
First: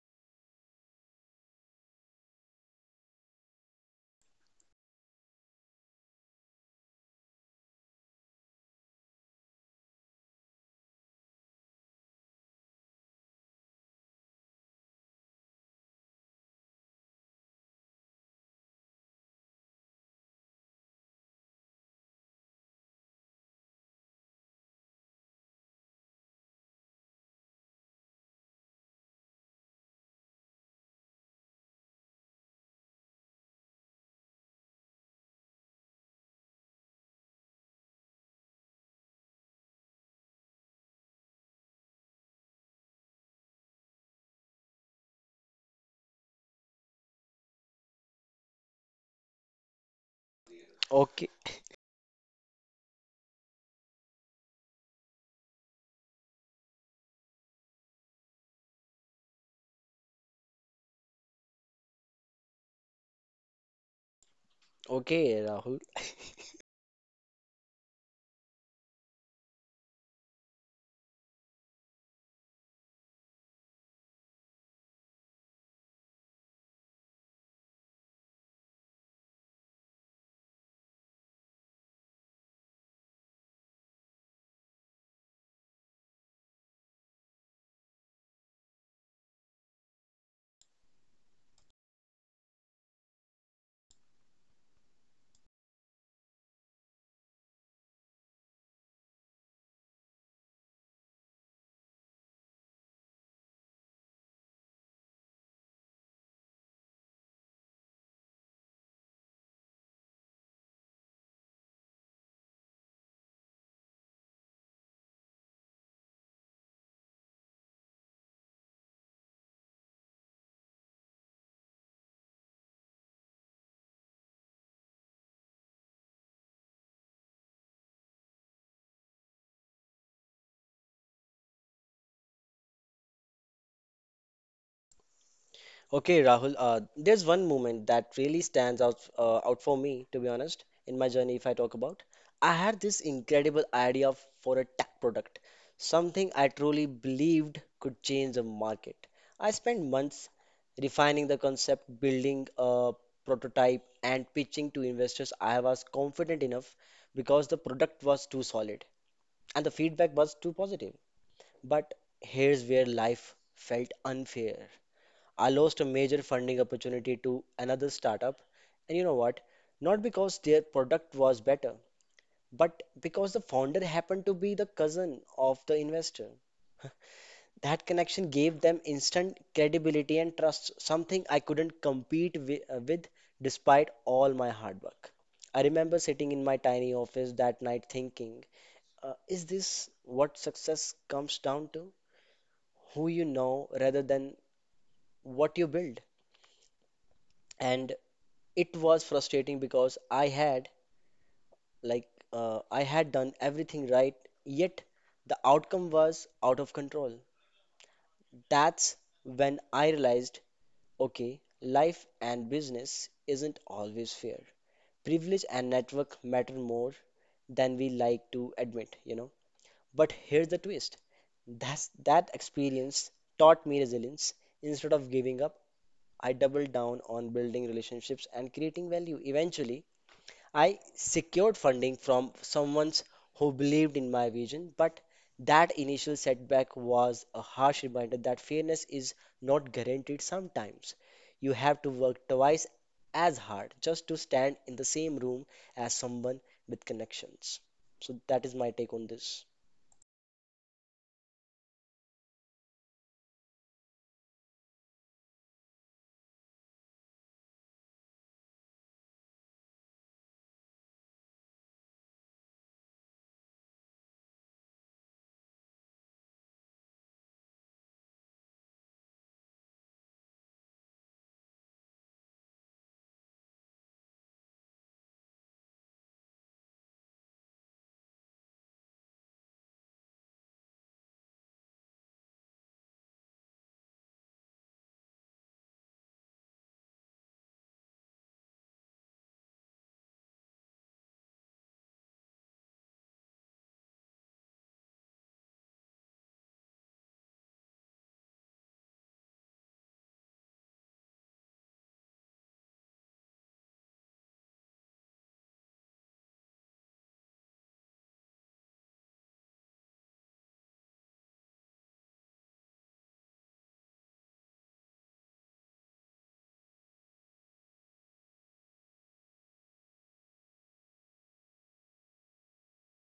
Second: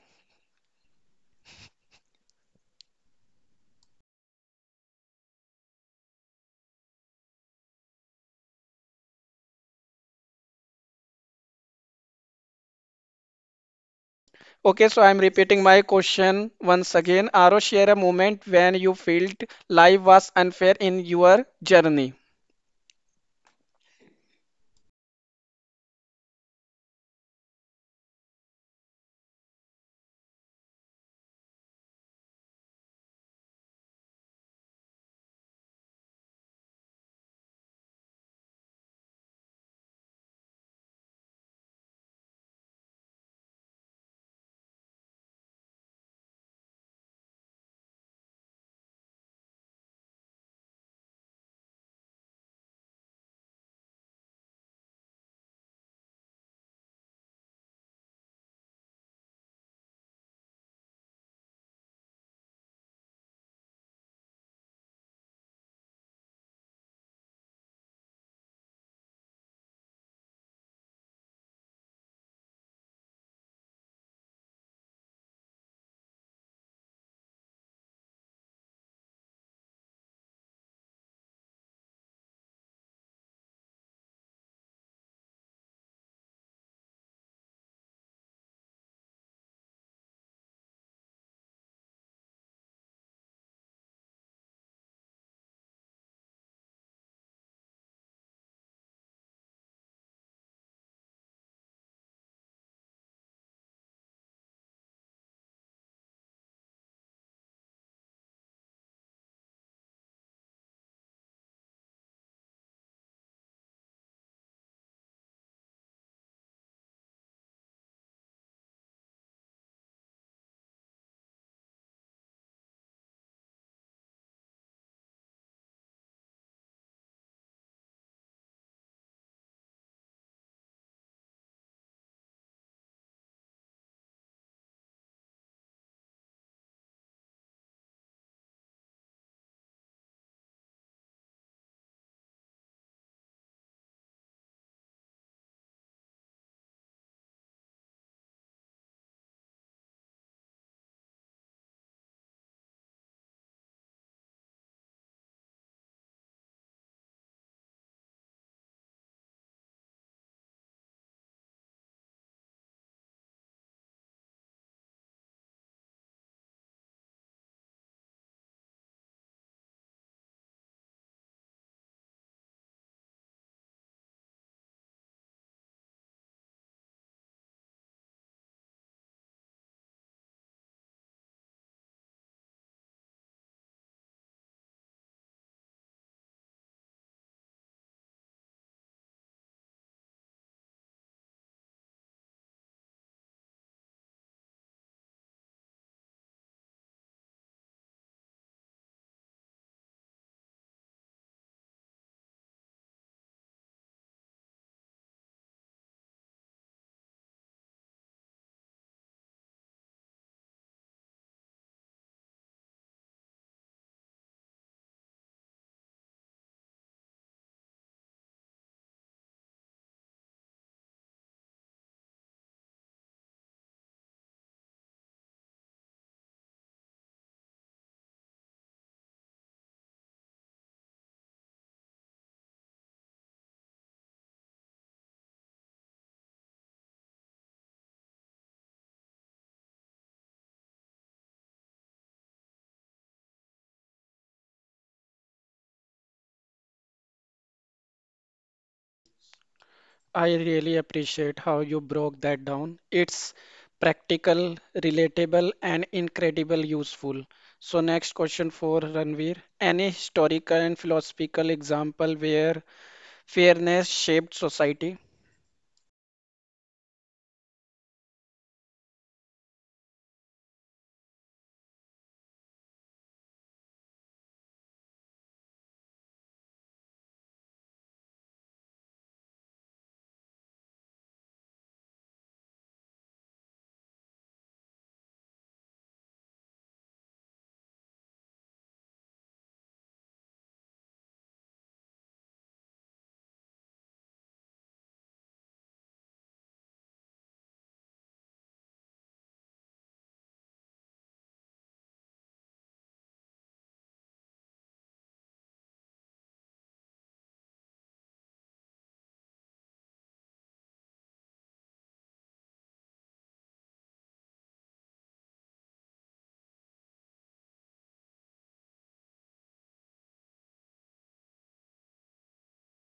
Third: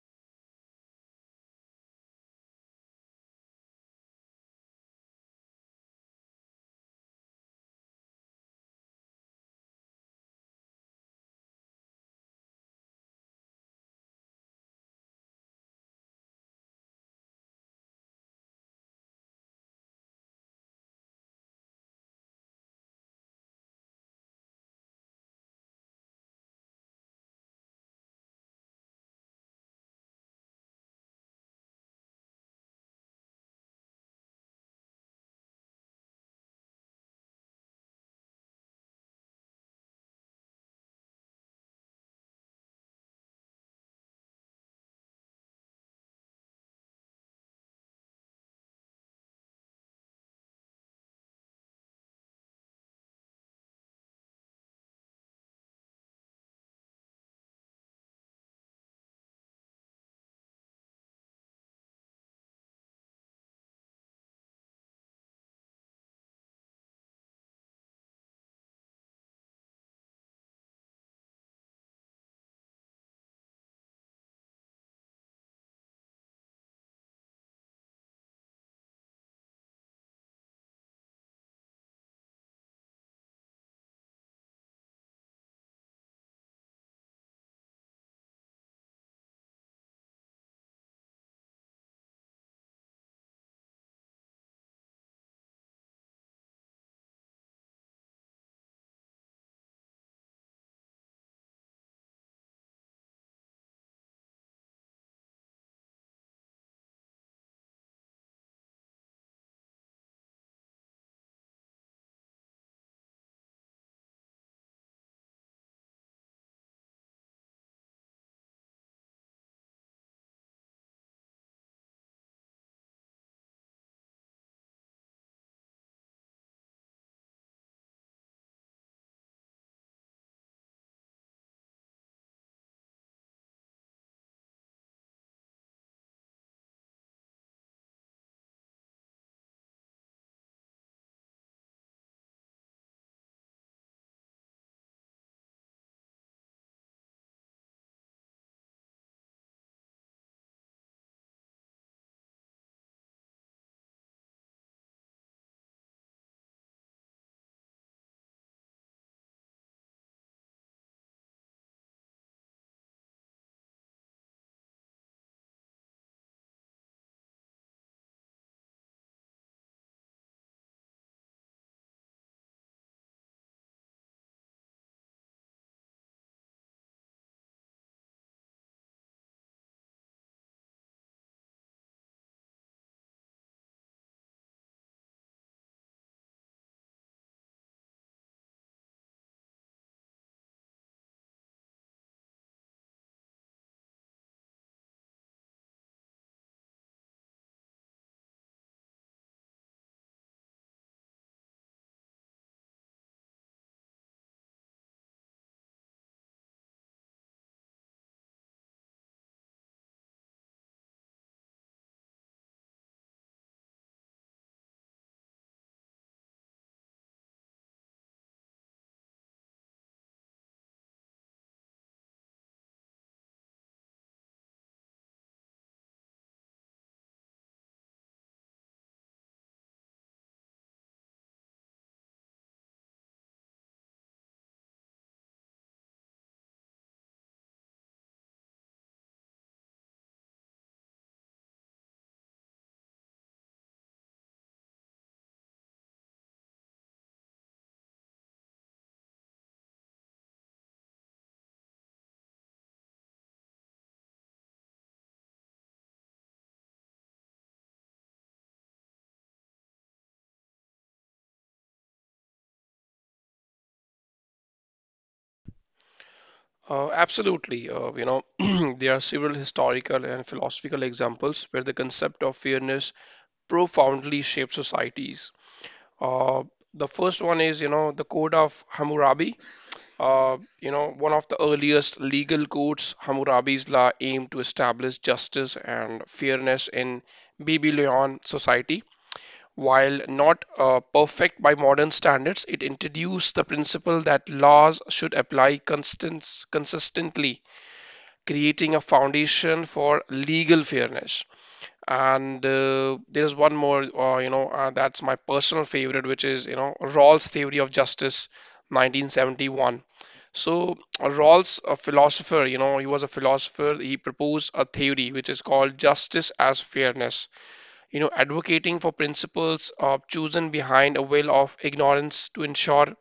Okay, so I'm repeating my question once again. Aro, share a moment when you felt life was unfair in your journey.
Okay, okay, Rahul. Okay, Rahul. Uh, there's one moment that really stands out uh, out for me, to be honest, in my journey. If I talk about, I had this incredible idea f- for a tech product, something I truly believed could change the market. I spent months refining the concept, building a prototype, and pitching to investors. I was confident enough because the product was too solid and the feedback was too positive. But here's where life felt unfair. I lost a major funding opportunity to another startup, and you know what? Not because their product was better, but because the founder happened to be the cousin of the investor. That connection gave them instant credibility and trust, something I couldn't compete wi- uh, with despite all my hard work. I remember sitting in my tiny office that night thinking, uh, is this what success comes down to? Who you know rather than what you build. And it was frustrating because I had like uh, I had done everything right, yet the outcome was out of control. That's when I realized, okay, life and business isn't always fair. Privilege and network matter more than we like to admit, you know. But here's the twist. That's that experience taught me resilience. Instead of giving up, I doubled down on building relationships and creating value. Eventually, I secured funding from someone who believed in my vision, but that initial setback was a harsh reminder that fairness is not guaranteed sometimes. You have to work twice as hard just to stand in the same room as someone with connections. So, that is my take on this.
I really appreciate how you broke that down. It's practical, relatable, and incredible useful. So next question for Ranveer. Any historical and philosophical example where fairness shaped society?
Uh, absolutely. Uh, you know, there are several historical and philosophical examples where the concept of fairness profoundly shaped societies. Uh, the first one is, you know, the Code of Hammurabi. Uh, you know, one of the earliest legal codes, Hammurabi's law aimed to establish justice and fairness in Babylonian society. While not uh, perfect by modern standards, it introduced the principle that laws should apply constant, consistently creating a foundation for legal fairness. And uh, There's one more, uh, you know, uh, that's my personal favorite, which is, you know, Rawls' Theory of Justice, nineteen seventy-one. So uh, Rawls, a philosopher, you know, he was a philosopher. He proposed a theory which is called justice as fairness, You know, advocating for principles of chosen behind a veil of ignorance to ensure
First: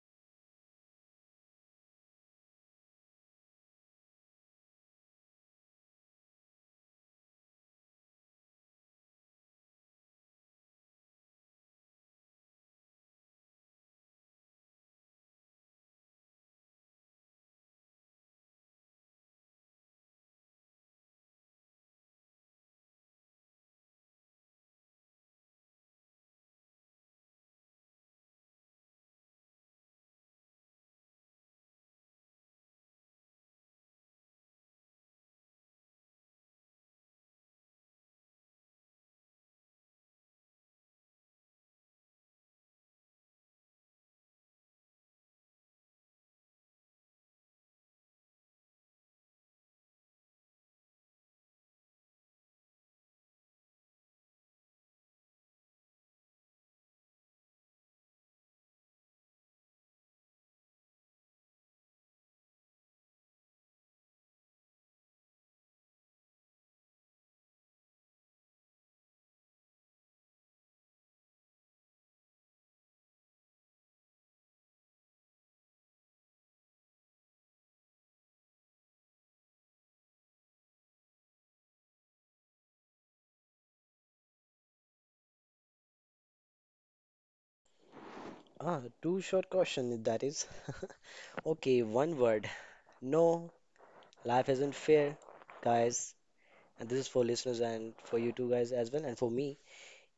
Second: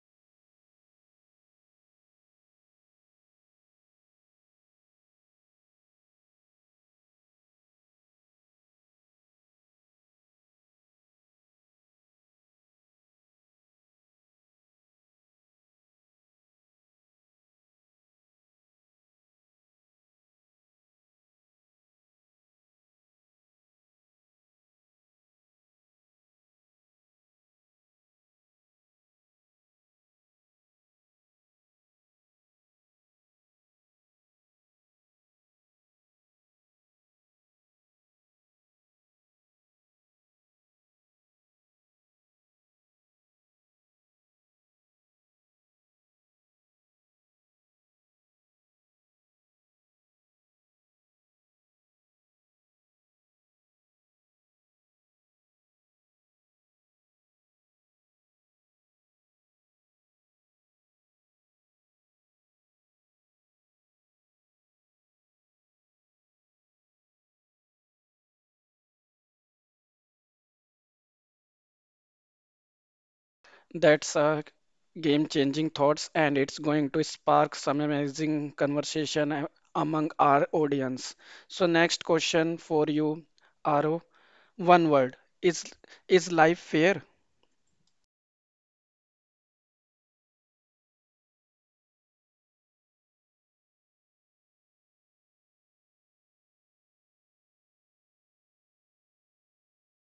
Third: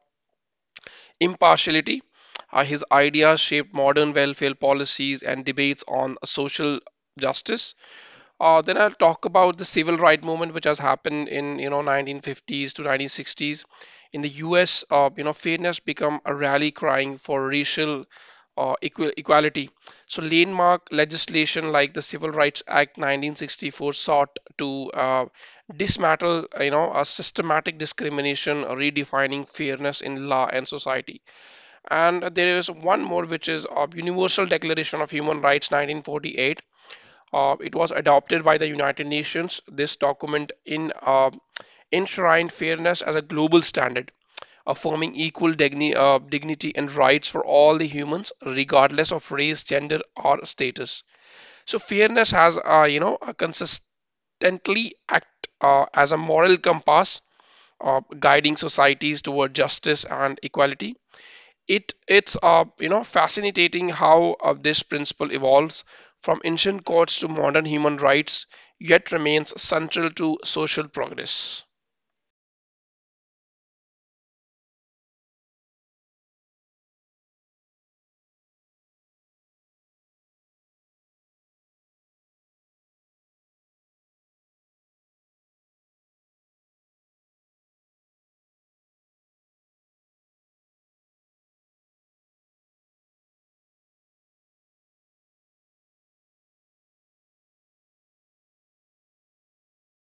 impartiality. Uh, his ideas shaped modern welfare policies and debates on social justice. Uh, then I'll talk about the civil right movement, which has happened in you know nineteen fifties to nineteen sixties. In the U S, uh, you know, fairness become a rally crying for racial uh, equal, equality. So, landmark legislation like the Civil Rights Act nineteen sixty-four sought to uh, dismantle, you know, a systematic discrimination, redefining fairness in law and society. And there is one more, which is uh, Universal Declaration of Human Rights, nineteen forty-eight. Uh, it was adopted by the United Nations. This document in uh, enshrined fairness as a global standard, affirming equal digni- uh, dignity and rights for all the humans, regardless of race, gender, or status. So fairness has, uh, you know, a consistently act uh, as a moral compass, uh, guiding societies toward justice and equality. It it's uh, you know fascinating how uh, this principle evolves from ancient courts to modern human rights, yet remains central to social progress.
That's a game-changing thoughts, and it's going to spark some amazing conversation a- among our audience. So next question for you, Aro. One word. Is is life fair?
Ah, two short question that is. Okay, one word. No. Life isn't fair, guys. And this is for listeners and for you two guys as well, and for me.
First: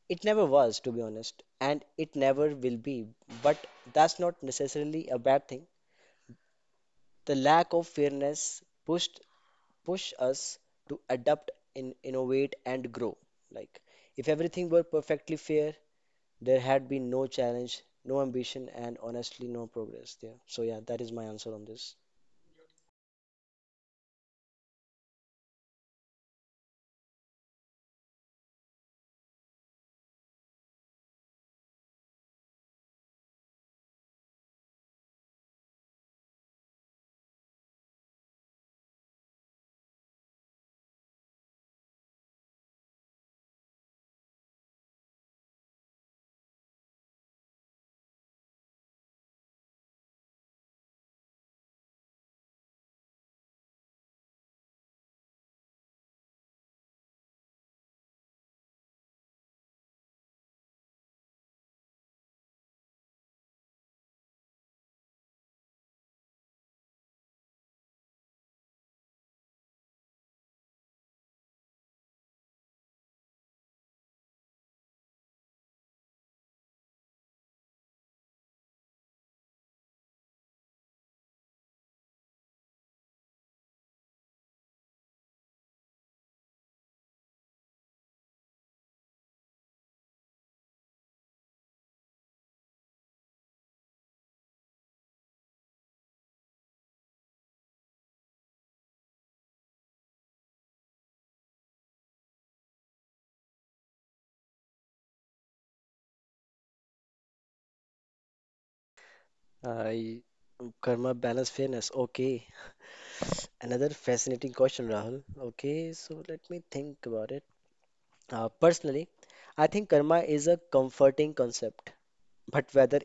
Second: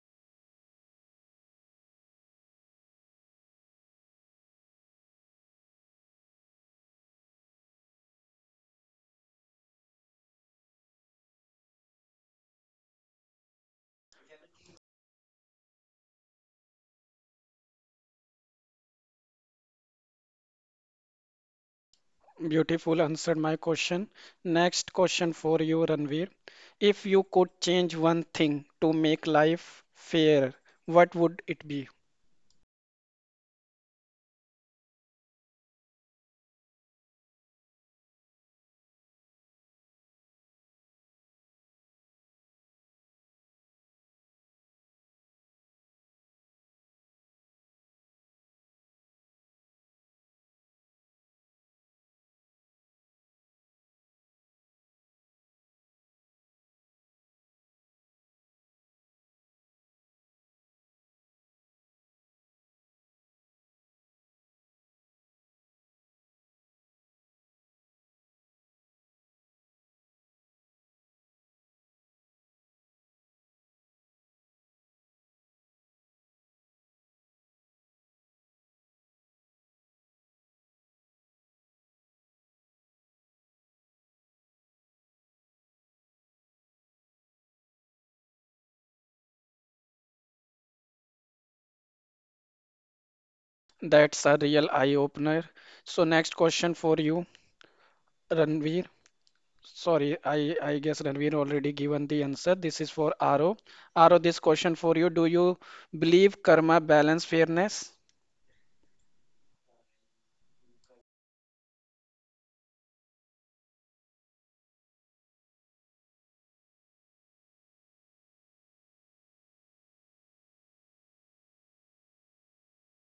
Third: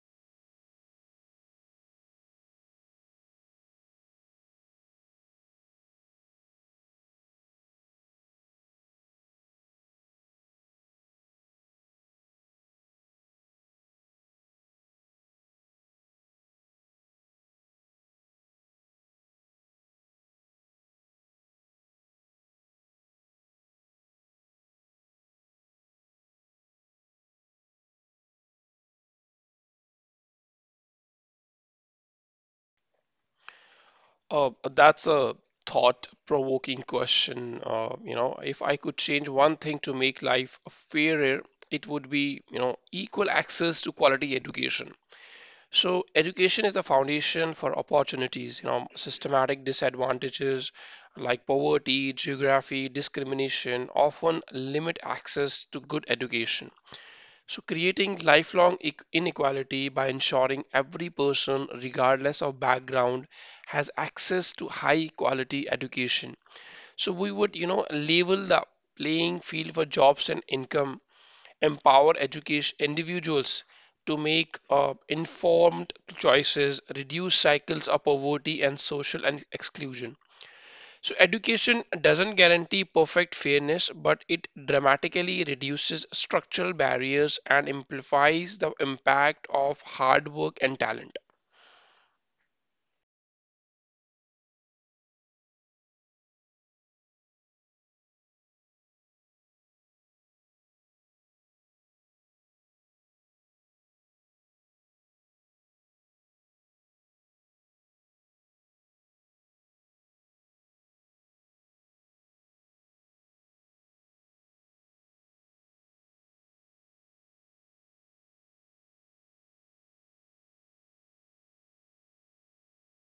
It never was, to be honest, and it never will be. But that's not necessarily a bad thing. The lack of fairness pushed push us to adapt, in, innovate, and grow. Like if everything were perfectly fair, there had been no challenge, no ambition, and honestly, no progress there. So yeah, that is my answer on this.
Beautiful answered my question. Next question for you, Ranveer. If you could change one thing to make life fair, what would it be?
Uh, that's a thought-provoking question. Uh, you know, if I could change one thing to make life fairer, it would be, you know, equal access to quality education. So education is the foundation for opportunities. You know, systematic disadvantages like poverty, geography, discrimination often limit access to good education. So creating lifelong e- inequality by ensuring every person, regardless of background, has access to high quality education. So we would, you know, level the playing field for jobs and income, empower education individuals to make uh, informed choices, reduce cycles of poverty and social and exclusion. So education doesn't guarantee perfect fairness, but it dramatically reduces structural barriers and amplifies the impact of hard work and talent.
That's a real eye-opener. So next question for you, Ranveer. Sorry, I, I guess Ranveer already given the answer. This is for Aro. Aro, this question for you. Do you believe karma balance fairness?
I karma, balance, fairness. Okay. Another fascinating question, Rahul. Okay, so let me think about it. Uh, personally, I think karma is a comforting concept, but whether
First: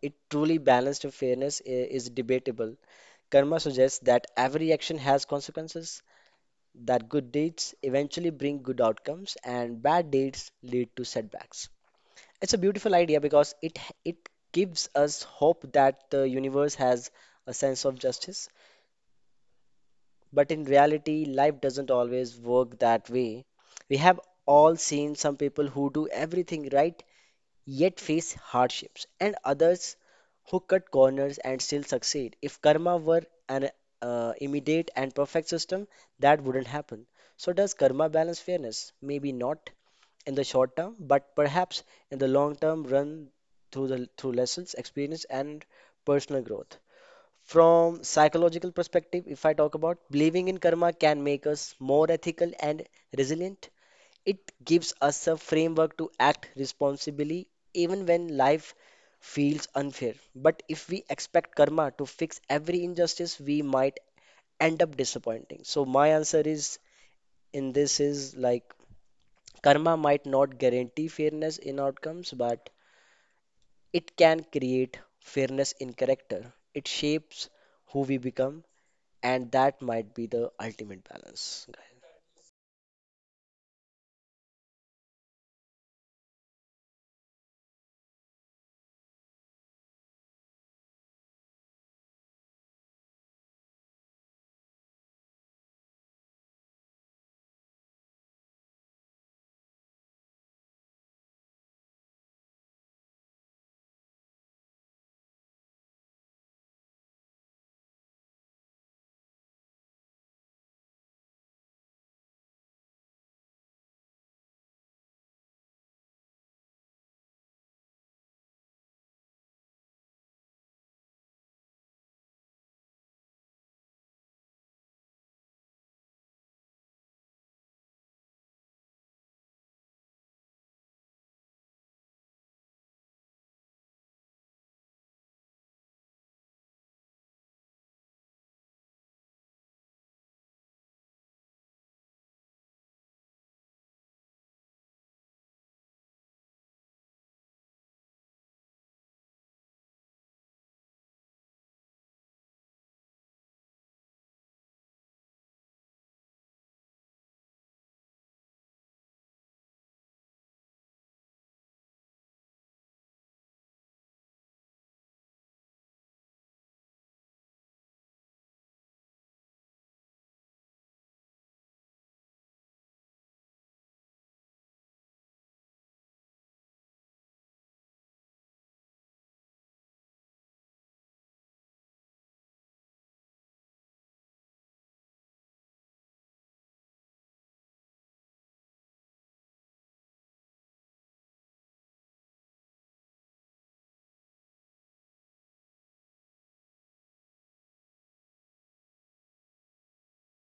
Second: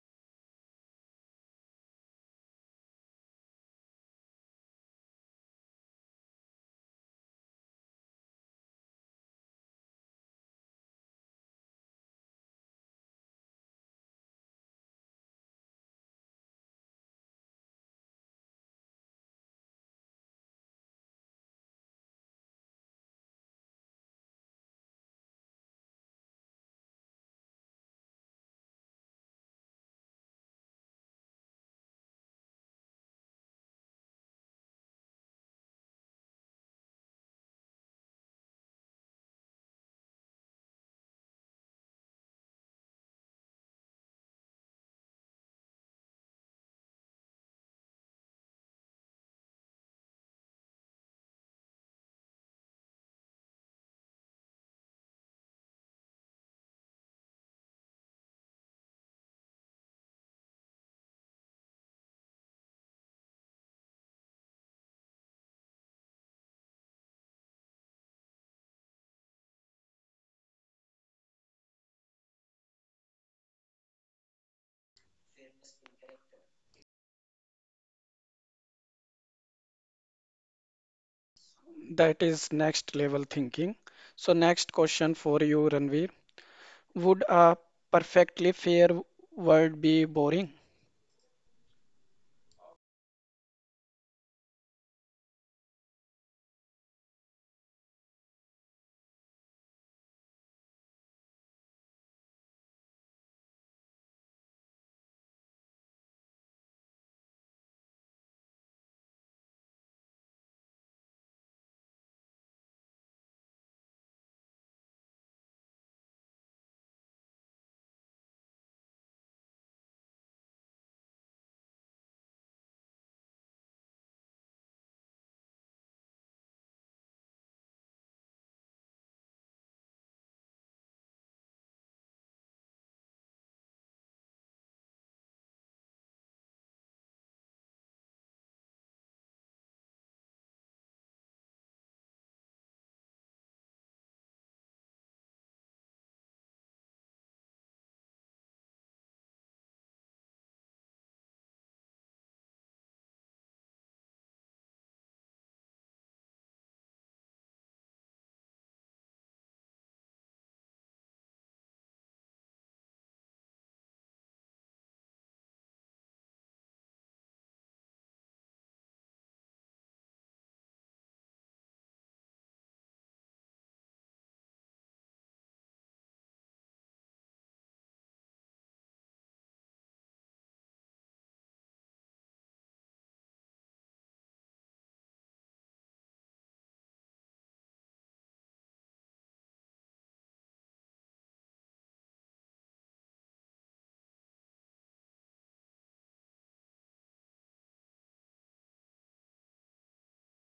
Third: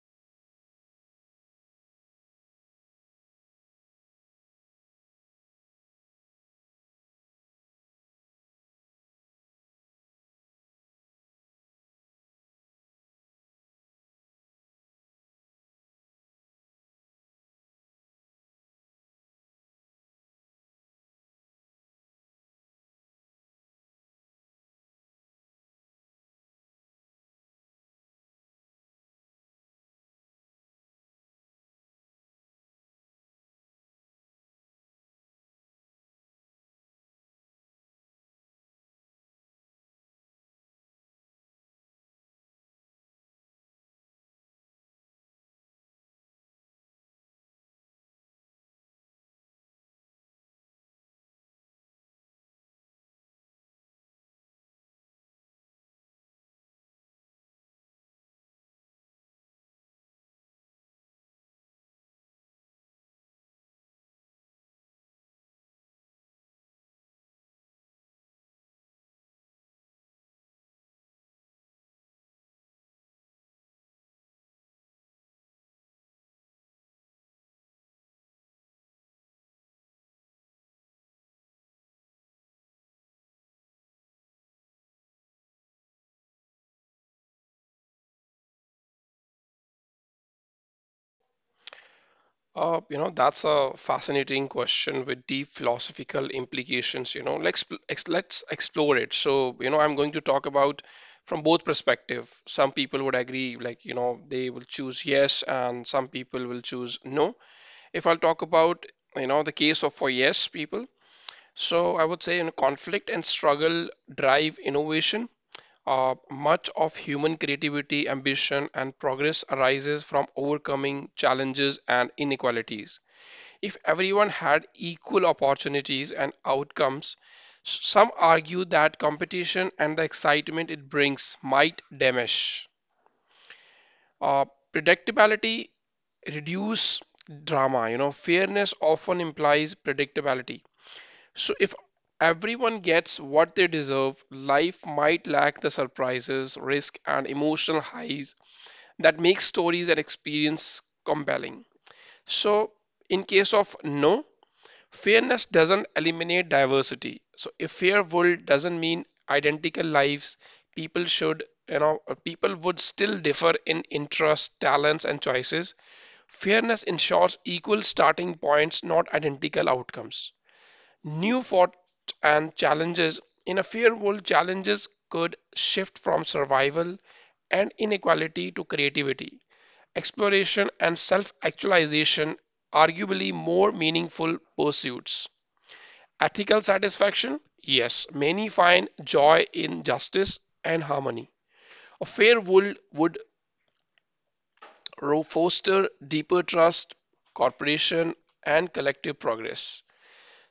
it truly balanced fairness i- is debatable. Karma suggests that every action has consequences, that good deeds eventually bring good outcomes, and bad deeds lead to setbacks. It's a beautiful idea because it it gives us hope that the universe has a sense of justice. But in reality, life doesn't always work that way. We have all seen some people who do everything right yet face hardships, and others who cut corners and still succeed. If karma were an uh, immediate and perfect system, that wouldn't happen. So, does karma balance fairness? Maybe not in the short term, but perhaps in the long term run through the through lessons, experience, and personal growth. From psychological perspective, if I talk about believing in karma can make us more ethical and resilient. It gives us a framework to act responsibly even when life feels unfair. But if we expect karma to fix every injustice, we might end up disappointing. So my answer is in this is like karma might not guarantee fairness in outcomes, but it can create fairness in character. It shapes who we become. And that might be the ultimate balance, guys.
That is next level thinking. So next question for you, Ranveer. Would a perfectly fair world be boring?
Uh, you know, that's a fascinating question with deep philosophical implications, you know. Let's ex- let's explore it. So, you know, I'm going to talk about from both perspective. Some people would agree, like, you know, they will choose yes, and some people will choose no. If I'll talk about, you know, the case of for yes people, so I would say, you know, conflict and struggle drive innovation. Uh, much of human creativity, ambition, and progress arises from overcoming challenges and inequalities. If everyone had equal opportunities and outcomes, s- some argue that competition and the excitement it brings might diminish. Uh, Predictability reduce drama. You know, fairness often implies predictability. So if everyone gets what they deserve, life might lack the surprises, risk, and emotional highs that make stories and experience compelling. So in case of no, fairness doesn't eliminate diversity. So a fair world doesn't mean identical lives. People should, you know, uh, people would still differ in interests, talents, and choices. Fairness ensures equal starting points, not identical outcomes. New thoughts and challenges. In a fair world, challenges could shift from survival and inequality to creativity, exploration, and self actualization, arguably more meaningful pursuits. Ethical satisfaction? Yes, many find joy in justice and harmony. A fair world would foster deeper trust, cooperation, and collective progress.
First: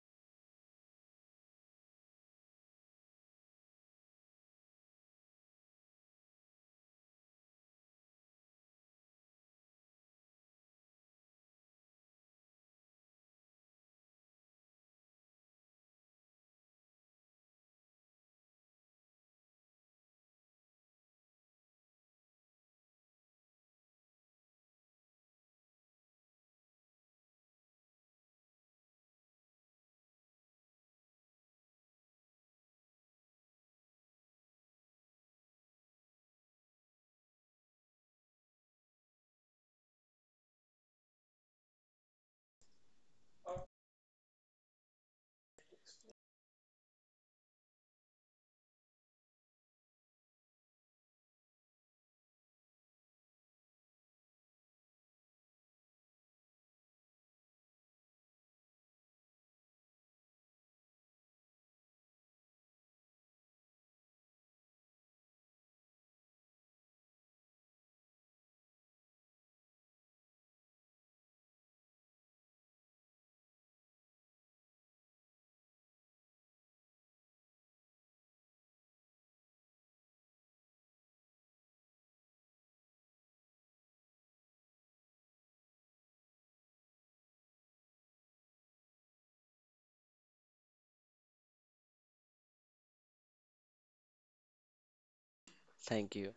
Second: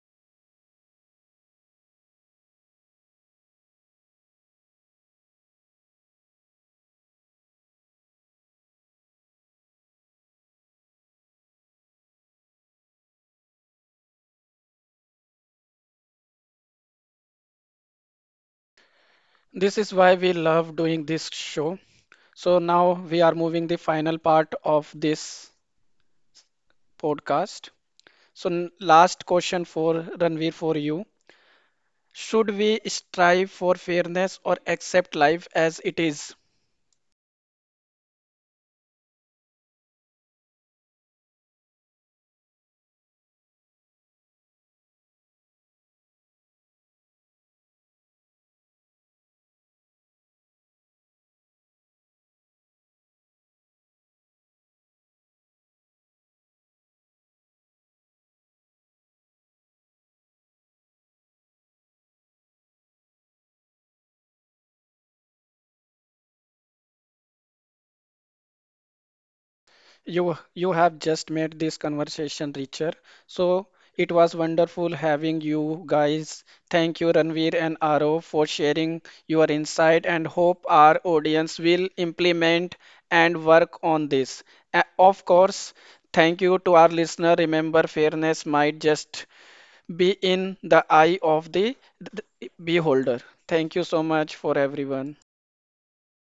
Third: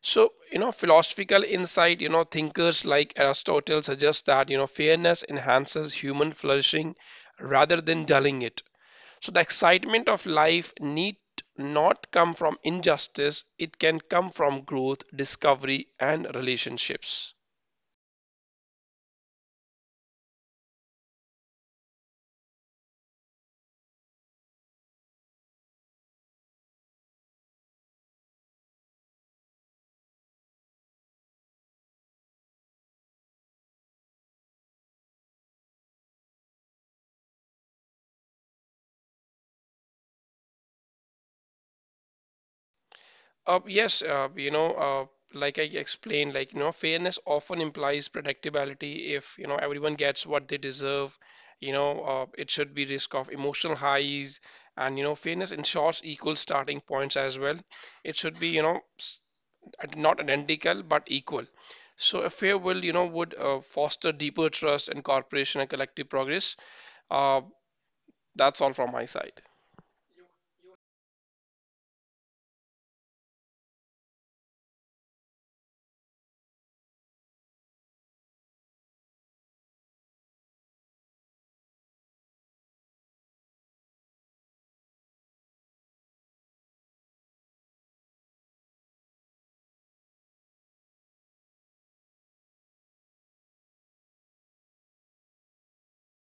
So, you know, philosophical insight, you know, thinkers like Aristotle suggest that, you know, fairness enhances human flourishing rather than dulling it. So, the excitement of life need not come from injustice, it can come from growth, discovery, and relationships.
This is why we love doing this show. So now we are moving the final part of this podcast. So n- last question for Ranveer for you. Should we strive for fairness or accept life as it is?
Uh, yes, uh, you know, uh, like I explained, like, you know, fairness often implies predictability. If, you know, everyone gets what they deserve, you know, uh, it should be risk of emotional highs. And, you know, fairness ensures equal starting points as well. It should be, you know, s- not identical, but equal. So a fair will, you know, would uh, foster deeper trust and cooperation and collective progress. Uh, that's all from my side.
You you have just made this conversation richer. So it was wonderful having you guys. Thank you, Ranveer and Arav, for sharing your insight and hope our audience will implement and work on this. A- Of course, thank you to our listener. Remember, fairness might just be in the eye of the the beholder. Thank you so much for everyone.
Thank you.